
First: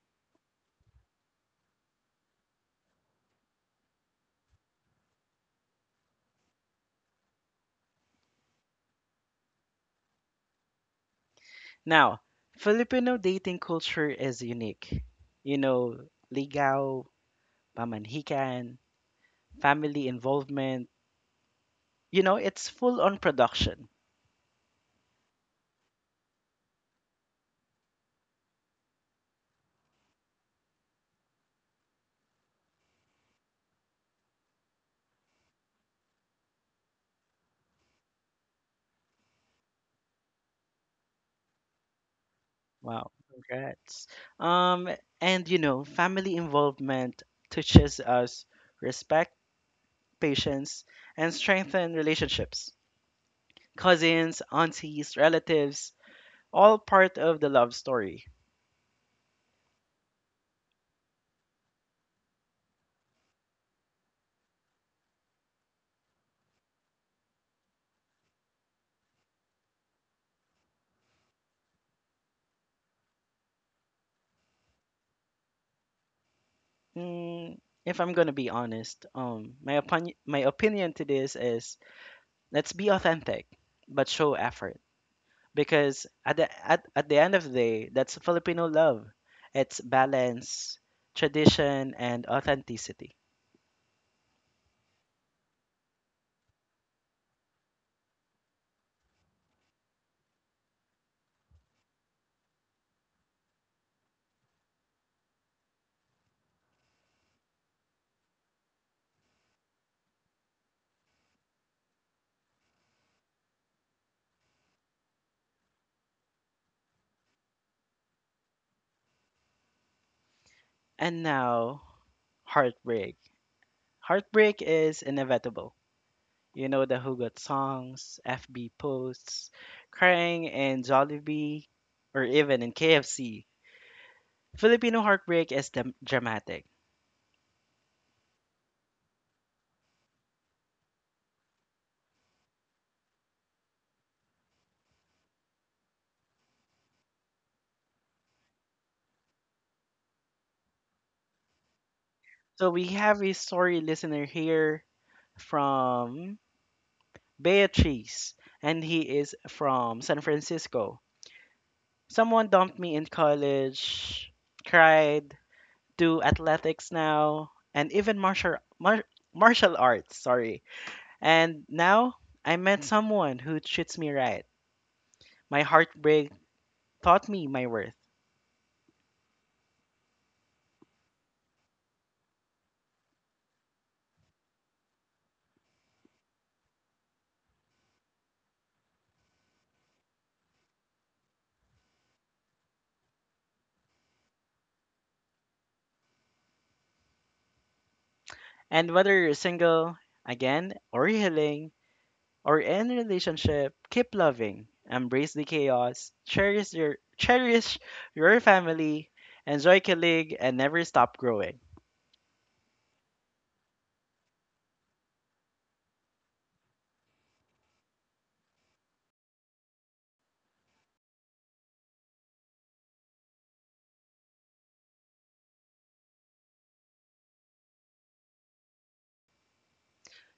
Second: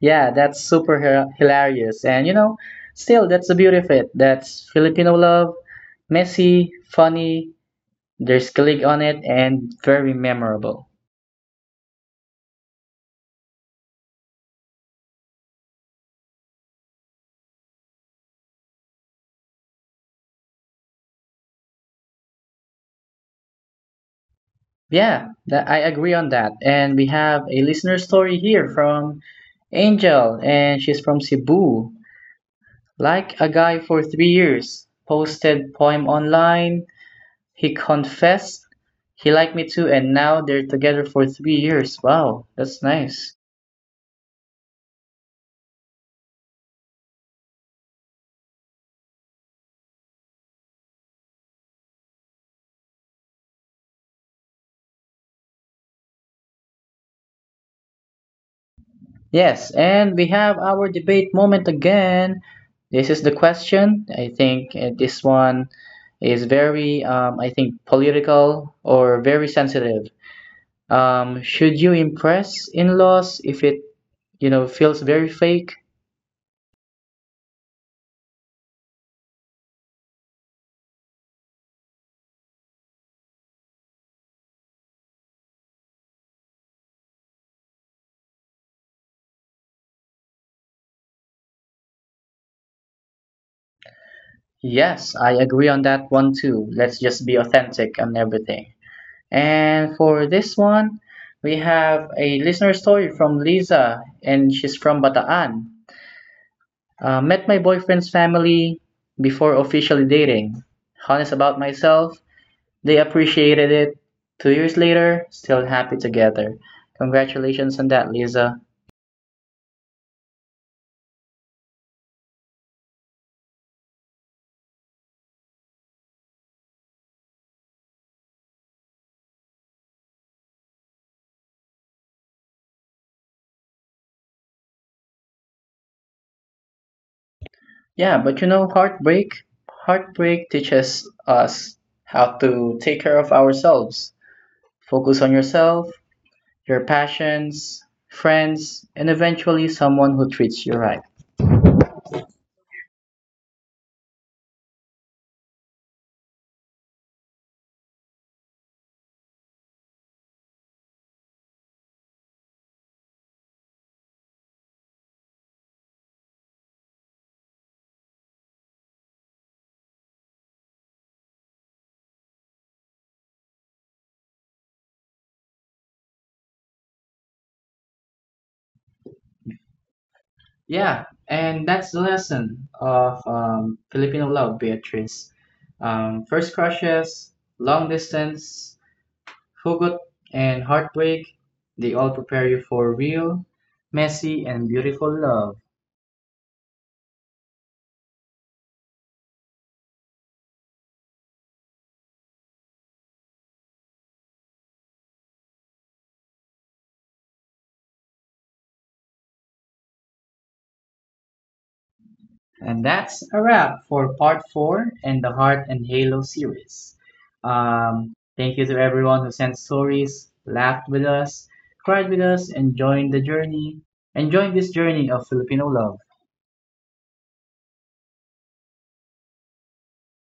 Yeah, that's super hilarious. And you know, still, that's the beauty of it. That's Filipino love, messy, funny, there's click on it, and very memorable. Now, Filipino dating culture is unique. You know, ligaw, pamanhikan, family involvement. You know, it's full on production. Yeah, that, I agree on that. And we have a listener story here from Angel, and she's from Cebu. Like a guy for 3 years, posted poem online. He confessed he liked me too, and now they're together for 3 years. Wow, that's Wow, nice. congrats. Um, and you know, family involvement teaches us respect, patience, and strengthen relationships. Cousins, aunties, relatives, all part of the love story. Yes, and we have our debate moment again. This is the question. I think this one is very, I think, political or very sensitive. Should you impress in-laws if it, you know, feels very fake? Mm, if I'm gonna be honest, my opinion to this is let's be authentic, but show effort. Because at the end of the day, that's Filipino love. It's balance, tradition, and authenticity. Yes, I agree on that one too. Let's just be authentic and everything. And for this one, we have a listener story from Lisa, and she's from Bataan. Met my boyfriend's family before officially dating. Honest about myself, they appreciated it. 2 years later, still happy together. Congratulations on that, Lisa. And now, heartbreak. Heartbreak is inevitable. You know the Who Got songs, FB posts, crying in Jollibee, or even in KFC. Filipino heartbreak is dramatic. Yeah, but you know, heartbreak teaches us how to take care of ourselves. Focus on yourself, your passions, friends, and eventually someone who treats you right. So we have a story listener here from Beatrice, and he is from San Francisco. Someone dumped me in college, cried, do athletics now, and even martial arts, sorry. And now I met someone who treats me right. My heartbreak taught me my worth. Yeah, and that's the lesson of Filipino love, Beatrice. First crushes, long distance, hugot, and heartbreak, they all prepare you for real, messy, and beautiful love. And whether you're single, again, or healing, or in a relationship, keep loving. Embrace the chaos. Cherish your family. Enjoy colleague and never stop growing. And that's a wrap for part four in the Heart and Halo series. Thank you to everyone who sent stories, laughed with us, cried with us, and joined the journey, and joined this journey of Filipino love.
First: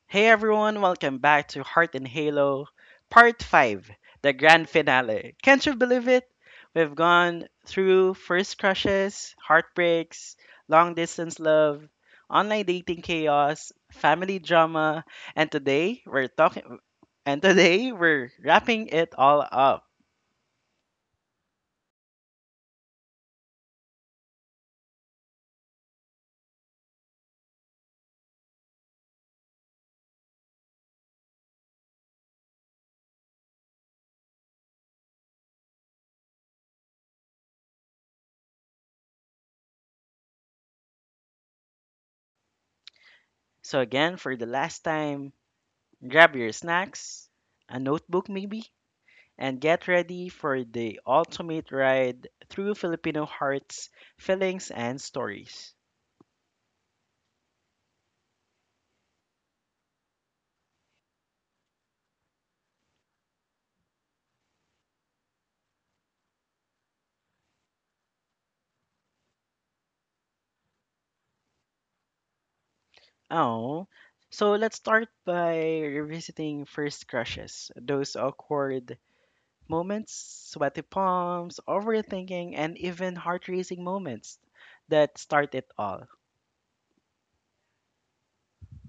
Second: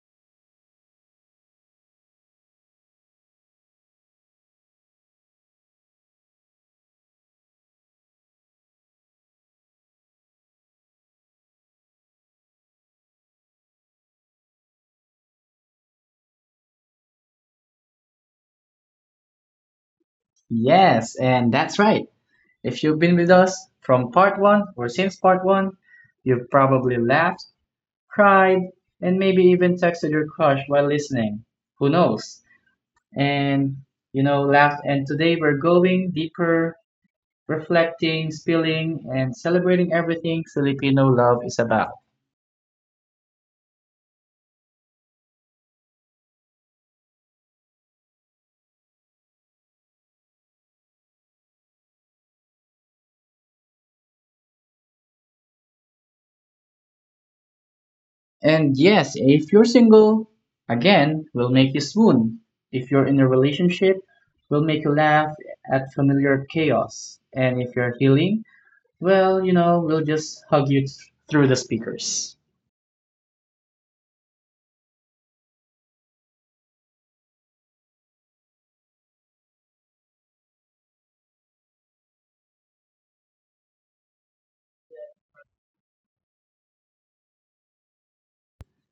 Hey everyone, welcome back to Heart and Halo, Part 5, the grand finale. Can't you believe it? We've gone through first crushes, heartbreaks, long distance love, online dating chaos, family drama, and today we're talking and today we're wrapping it all up. Yes, and that's right. If you've been with us from part one or since part one, you've probably laughed, cried, and maybe even texted your crush while listening. Who knows? And you know, laughed. And today we're going deeper, reflecting, spilling, and celebrating everything Filipino love is about. So again, for the last time, grab your snacks, a notebook maybe, and get ready for the ultimate ride through Filipino hearts, feelings, and stories. And yes, if you're single, again, will make you swoon. If you're in a relationship, will make you laugh at familiar chaos. And if you're healing, well, you know, we'll just hug you through the speakers. Oh, so let's start by revisiting first crushes, those awkward moments, sweaty palms, overthinking, and even heart racing moments that start it all.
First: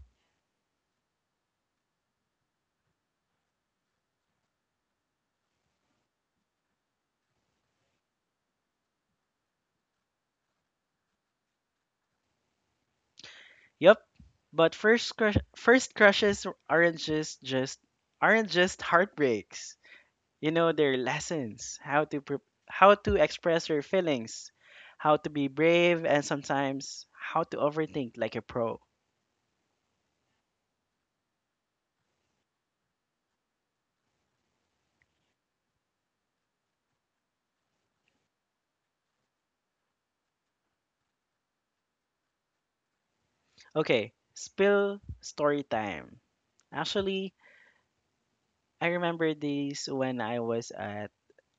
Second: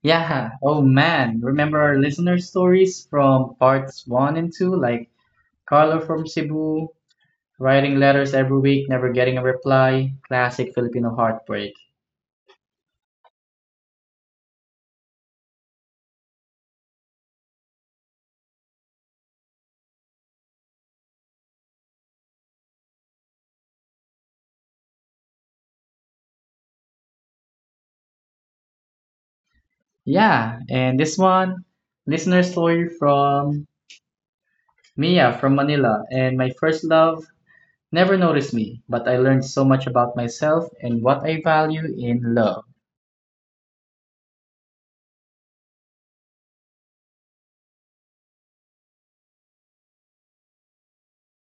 Yeah, oh man, remember our listener stories from parts one and two, like Carlo from Cebu, writing letters every week, never getting a reply, classic Filipino heartbreak. Yup, but first crush, first crushes aren't just aren't just heartbreaks. You know, their lessons, how how to express your feelings, how to be brave, and sometimes how to overthink like a pro. Yeah, and this one, listener story from Mia from Manila, and my first love never noticed me, but I learned so much about myself and what I value in love. Okay, spill story time. Actually, I remember this when I was at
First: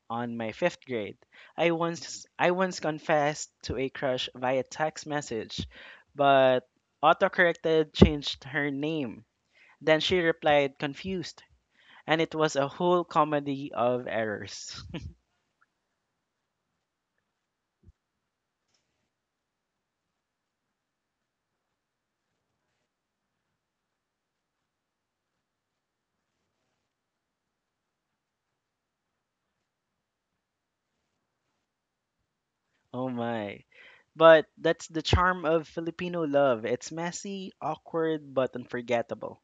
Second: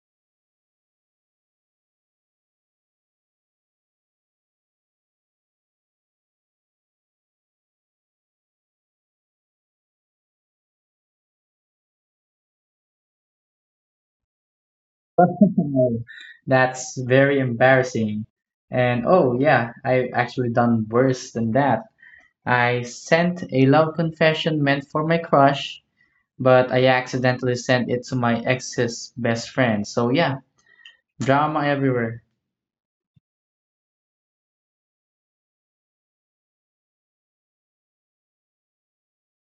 on my fifth grade. I once confessed to a crush via text message, but autocorrected changed her name, then she replied confused, and it was a whole comedy of errors. That's very embarrassing. And oh yeah, I've actually done worse than that. I sent a love confession meant for my crush, but I accidentally sent it to my ex's best friend. So yeah, drama everywhere. Oh my. But that's the charm of Filipino love. It's messy, awkward, but unforgettable.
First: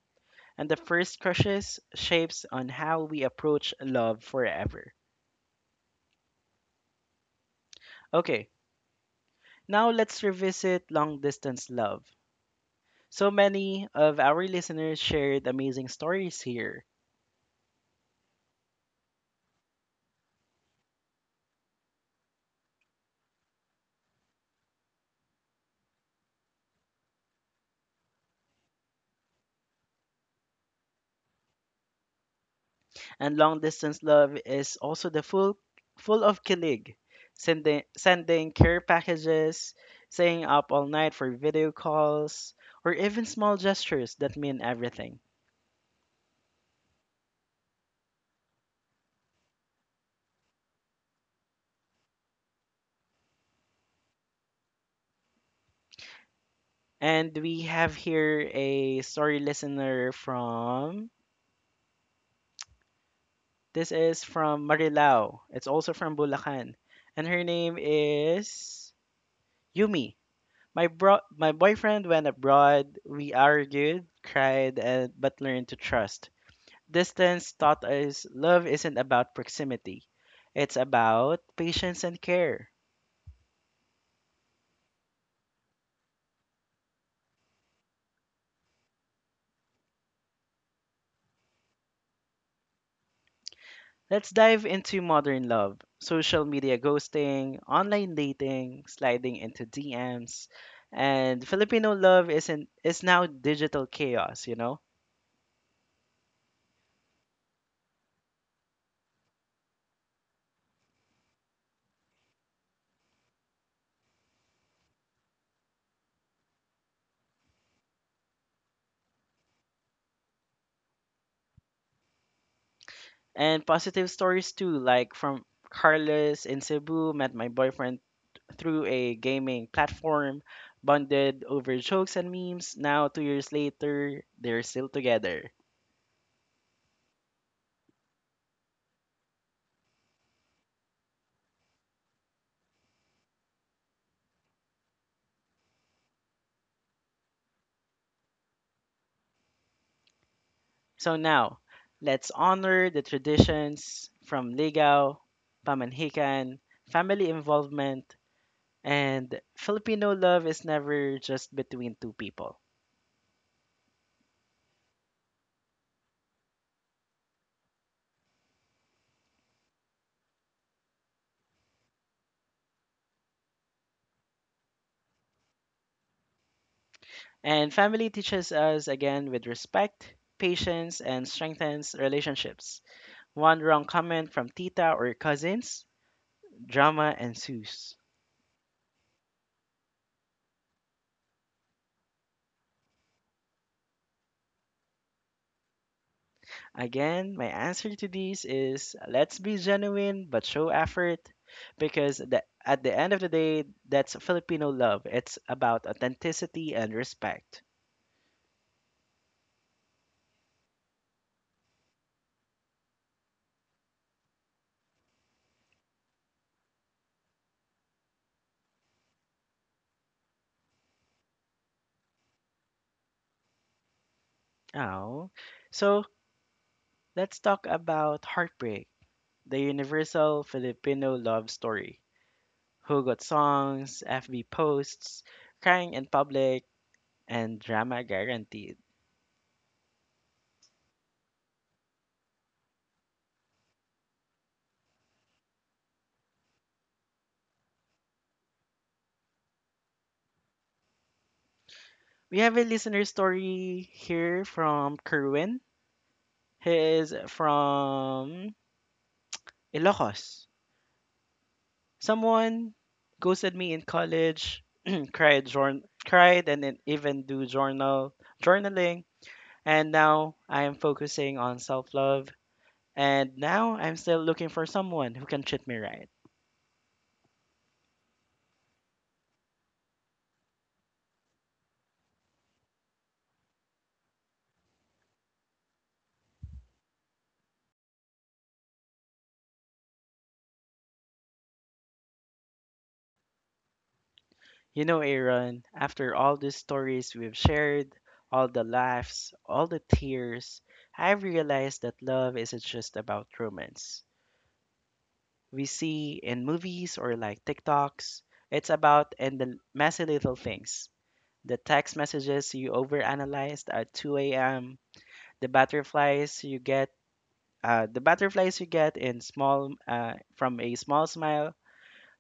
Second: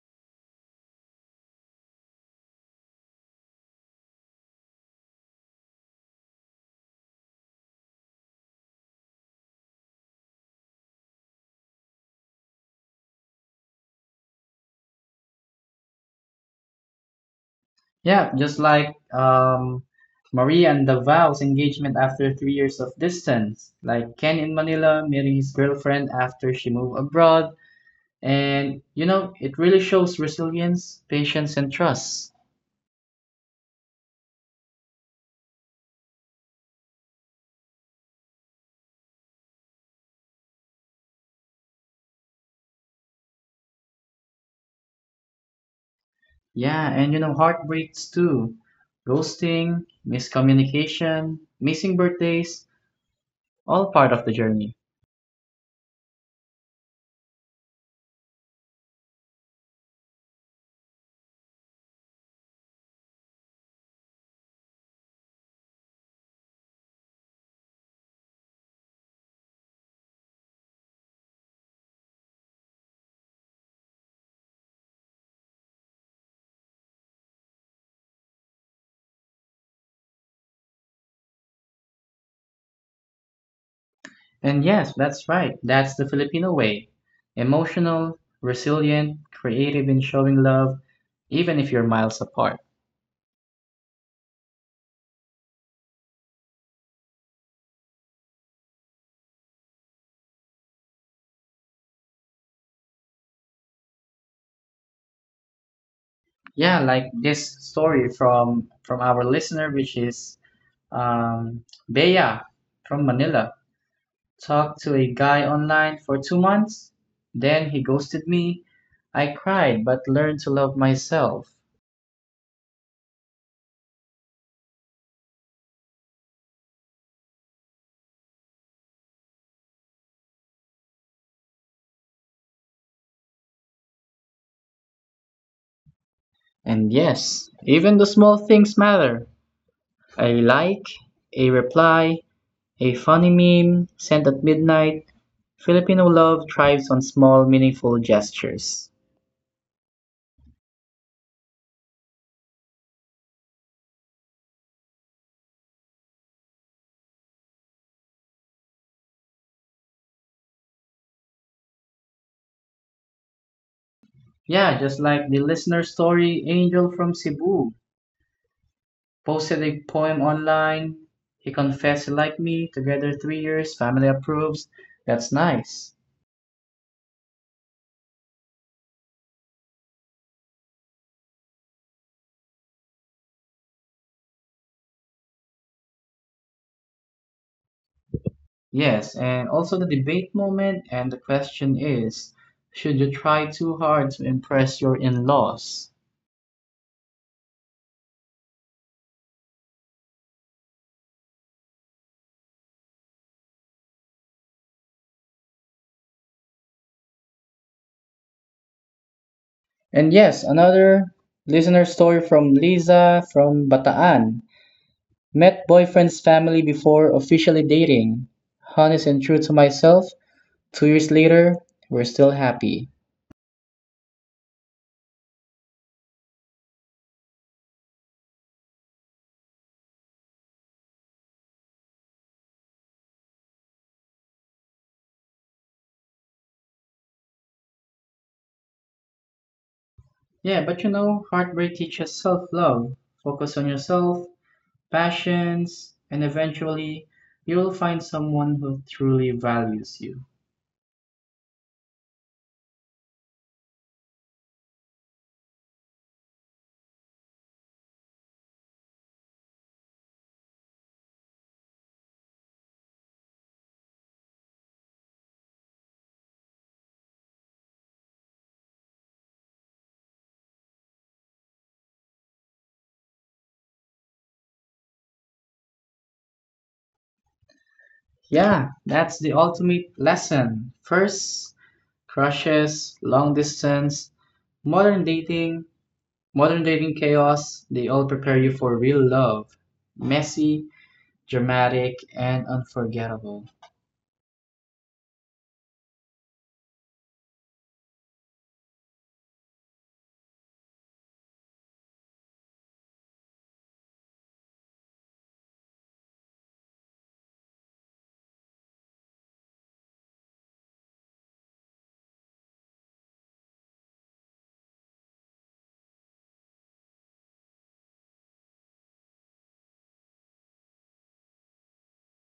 And the first crushes shapes on how we approach love forever. Okay, now let's revisit long distance love. So many of our listeners shared amazing stories here. Yeah, just like Maria and the engagement after 3 years of distance, like Ken in Manila meeting his girlfriend after she moved abroad. And, you know, it really shows resilience, patience, and trust. And long distance love is also the full full of kilig, sending care packages, staying up all night for video calls, or even small gestures that mean everything. Yeah, and, you know, heartbreaks too. Ghosting, miscommunication, missing birthdays, all part of the journey. And we have here a story listener from, this is from Marilao. It's also from Bulacan. And her name is Yumi. My boyfriend went abroad. We argued, cried, and but learned to trust. Distance taught us love isn't about proximity, it's about patience and care. And yes, that's right. That's the Filipino way. Emotional, resilient, creative in showing love, even if you're miles apart. Let's dive into modern love, social media ghosting, online dating, sliding into DMs, and Filipino love isn't is now digital chaos, you know? Yeah, like this story from our listener, which is um, Bea from Manila. Talked to a guy online for 2 months, then he ghosted me. I cried, but learned to love myself. And positive stories too, like from Carlos in Cebu met my boyfriend through a gaming platform, bonded over jokes and memes. Now 2 years later, they're still together. And yes, even the small things matter. A like, a reply, a funny meme sent at midnight, Filipino love thrives on small, meaningful gestures. So now, let's honor the traditions from Ligao, Pamanhikan, family involvement, and Filipino love is never just between two people. Yeah, just like the listener story, Angel from Cebu posted a poem online. He confessed he liked me, together 3 years, family approves. That's nice. And family teaches us again with respect, patience, and strengthens relationships. One wrong comment from tita or cousins, drama ensues. Yes, and also the debate moment, and the question is should you try too hard to impress your in laws? Again, my answer to these is let's be genuine but show effort because at the end of the day, that's Filipino love. It's about authenticity and respect. And yes, another listener story from Liza from Bataan. Met boyfriend's family before officially dating. Honest and true to myself, 2 years later, we're still happy. Oh, so let's talk about heartbreak, the universal Filipino love story. Hugot songs, FB posts, crying in public, and drama guaranteed. Yeah, but you know, heartbreak teaches self love. Focus on yourself, passions, and eventually you'll find someone who truly values you. We have a listener story here from Kerwin. He is from Ilocos. Someone ghosted me in college, cried, and then even do journaling. And now I am focusing on self love. And now I'm still looking for someone who can treat me right. Yeah, that's the ultimate lesson. First, crushes, long distance, modern dating, modern dating chaos, they all prepare you for real love. Messy, dramatic, and unforgettable. You know, Aaron, after all these stories we've shared, all the laughs, all the tears, I've realized that love isn't just about romance. We see in movies or like TikToks, it's about in the messy little things, the text messages you overanalyzed at 2 a.m., the butterflies you get, the butterflies you get in small from a small smile,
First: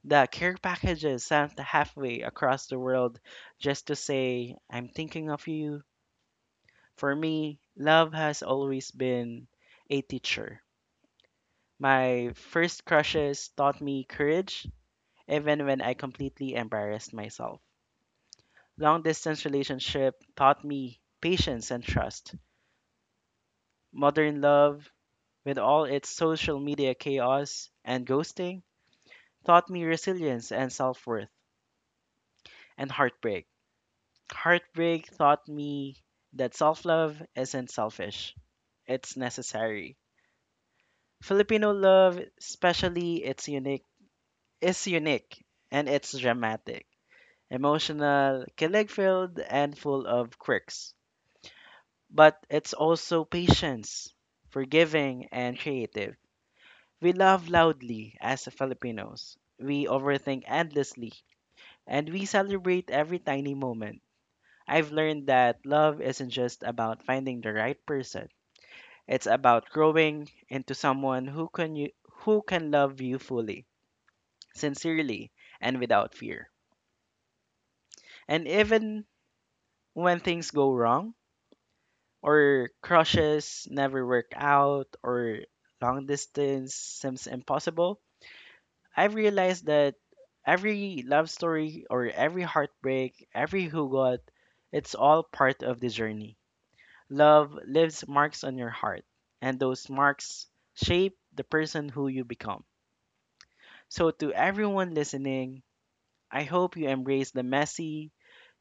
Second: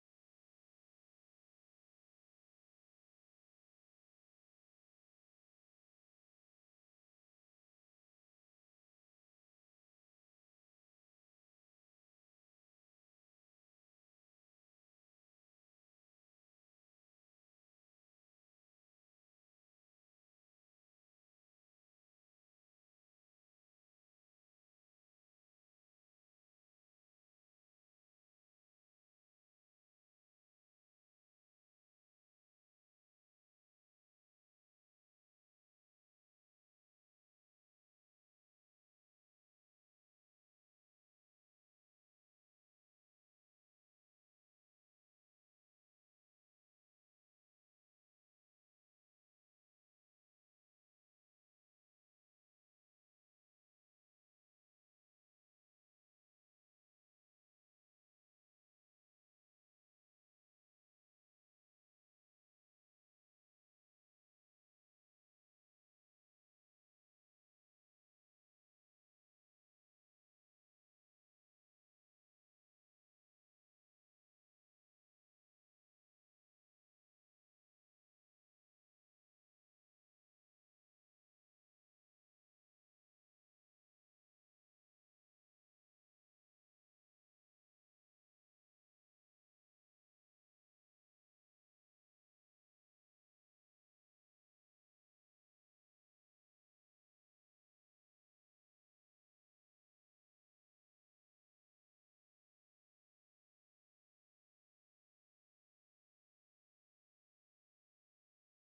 the care packages sent halfway across the world just to say I'm thinking of you. For me, love has always been a teacher. My first crushes taught me courage, even when I completely embarrassed myself. Long distance relationship taught me patience and trust. Modern love, with all its social media chaos and ghosting, taught me resilience and self worth. And heartbreak. Heartbreak taught me that self love isn't selfish, it's necessary. Filipino love, especially, is unique and it's dramatic, emotional, kilig filled, and full of quirks. But it's also patience, forgiving, and creative. We laugh loudly as Filipinos. We overthink endlessly. And we celebrate every tiny moment. I've learned that love isn't just about finding the right person. It's about growing into someone who can love you fully, sincerely, and without fear. And even when things go wrong or crushes never work out or long distance seems impossible, I've realized that every love story or every heartbreak, every who got, it's all part of the journey. Love leaves marks on your heart, and those marks shape the person who you become. So, to everyone listening, I hope you embrace the messy,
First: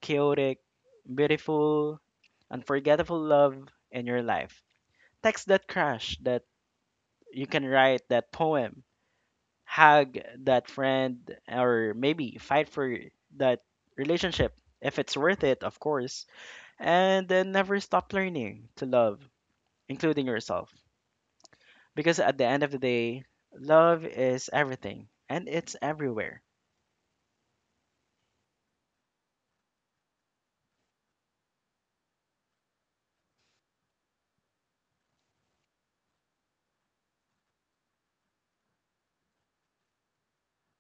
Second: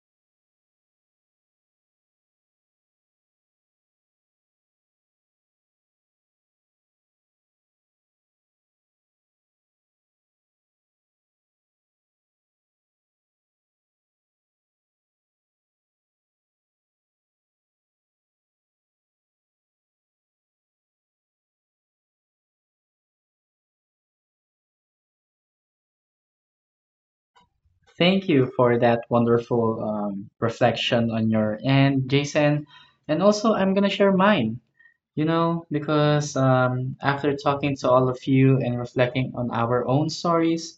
chaotic, beautiful, unforgettable love in your life. Text that crush, that you can write that poem, hug that friend, or maybe fight for that relationship if it's worth it, of course, and then never stop learning to love, including yourself. Because at the end of the day, love is everything and it's everywhere. Thank you for that wonderful reflection on your end, Jason. And also, I'm going to share mine, you know, because after talking to all of you and reflecting on our own stories,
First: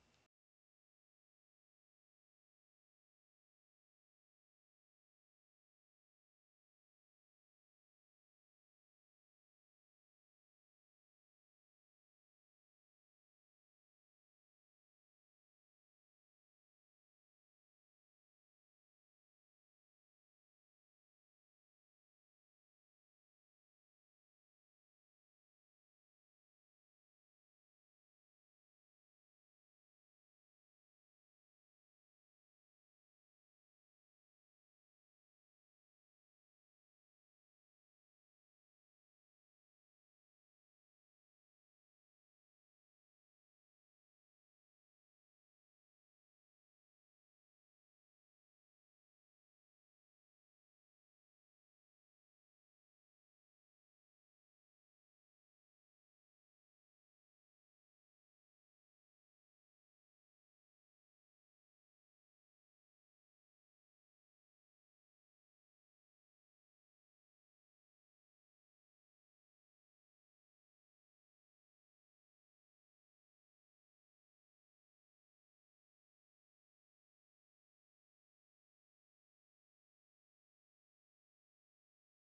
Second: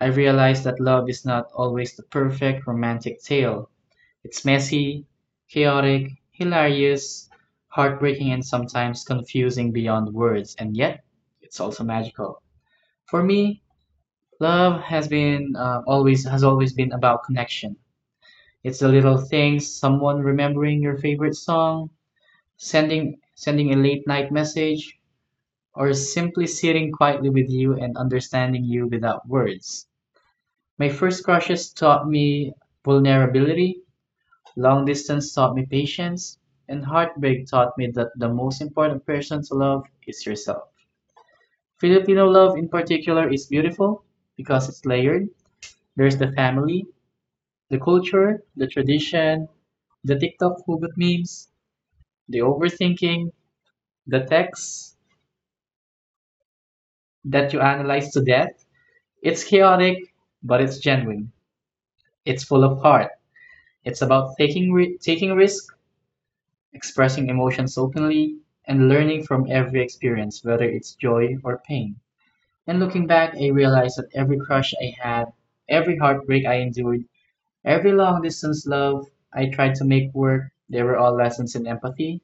I realized that love is not always the perfect romantic tale. It's messy, chaotic, hilarious, heartbreaking, and sometimes confusing beyond words, and yet it's also magical. For me, love has been always been about connection. It's the little things, someone remembering your favorite song, sending a late night message, or simply sitting quietly with you and understanding you without words. My first crushes taught me vulnerability, long distance taught me patience, and heartbreak taught me that the most important person to love is yourself. Filipino love in particular is beautiful because it's layered. There's the family, the culture, the tradition, the TikTok movement memes, the overthinking, the texts that you analyze to death. It's chaotic, but it's genuine. It's full of heart. It's about taking risk, expressing emotions openly, and learning from every experience, whether it's joy or pain. And looking back, I realized that every crush I had, every heartbreak I endured, every long distance love I tried to make work, they were all lessons in empathy,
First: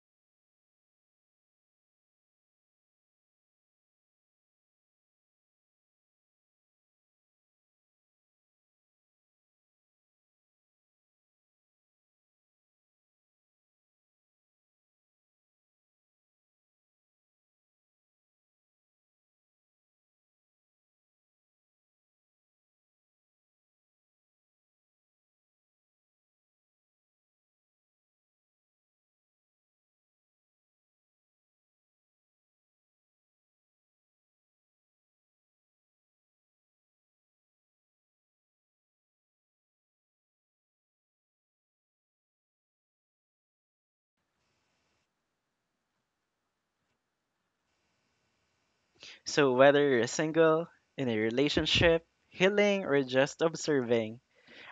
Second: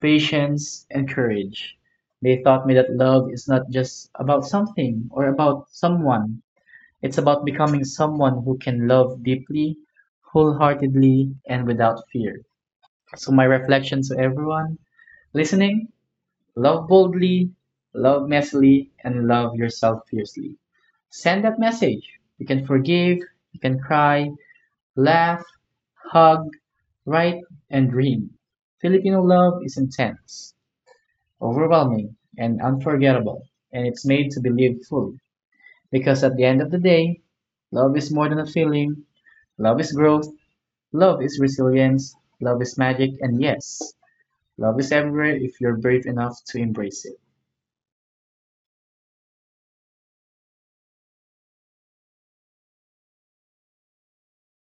patience, and courage. They taught me that love is not just about something or about someone. It's about becoming someone who can love deeply, wholeheartedly, and without fear. So, my reflection to everyone listening: love boldly, love messily, and love yourself fiercely. Send that message. You can forgive, you can cry, laugh, hug, write, and dream. Filipino love is intense, overwhelming, and unforgettable, and it's made to be lived fully. Because at the end of the day, love is more than a feeling, love is growth, love is resilience, love is magic, and yes, love is everywhere if you're brave enough to embrace it. So whether you're single, in a relationship, healing, or just observing,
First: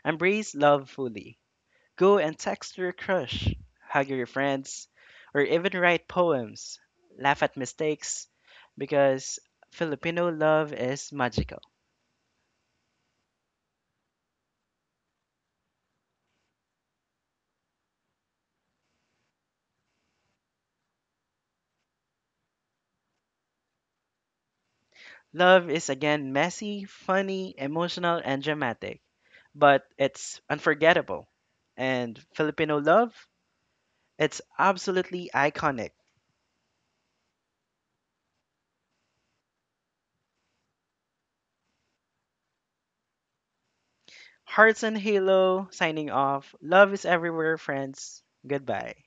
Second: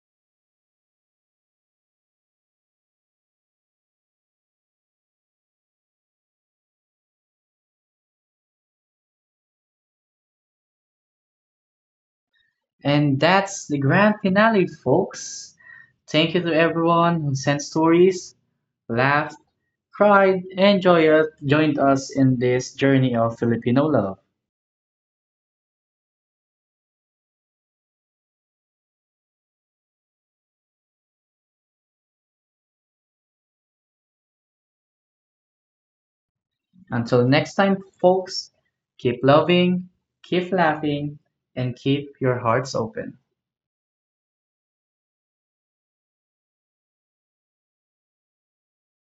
embrace love fully. Go and text your crush, hug your friends, or even write poems. Laugh at mistakes because Filipino love is magical. And that's the grand finale, folks. Thank you to everyone who sent stories, laughed, cried, and joined us in this journey of Filipino love. Love is again messy, funny, emotional, and dramatic, but it's unforgettable. And Filipino love, it's absolutely iconic. Until next time, folks, keep loving, keep laughing, and keep your hearts open. Hearts and Halo signing off. Love is everywhere, friends. Goodbye.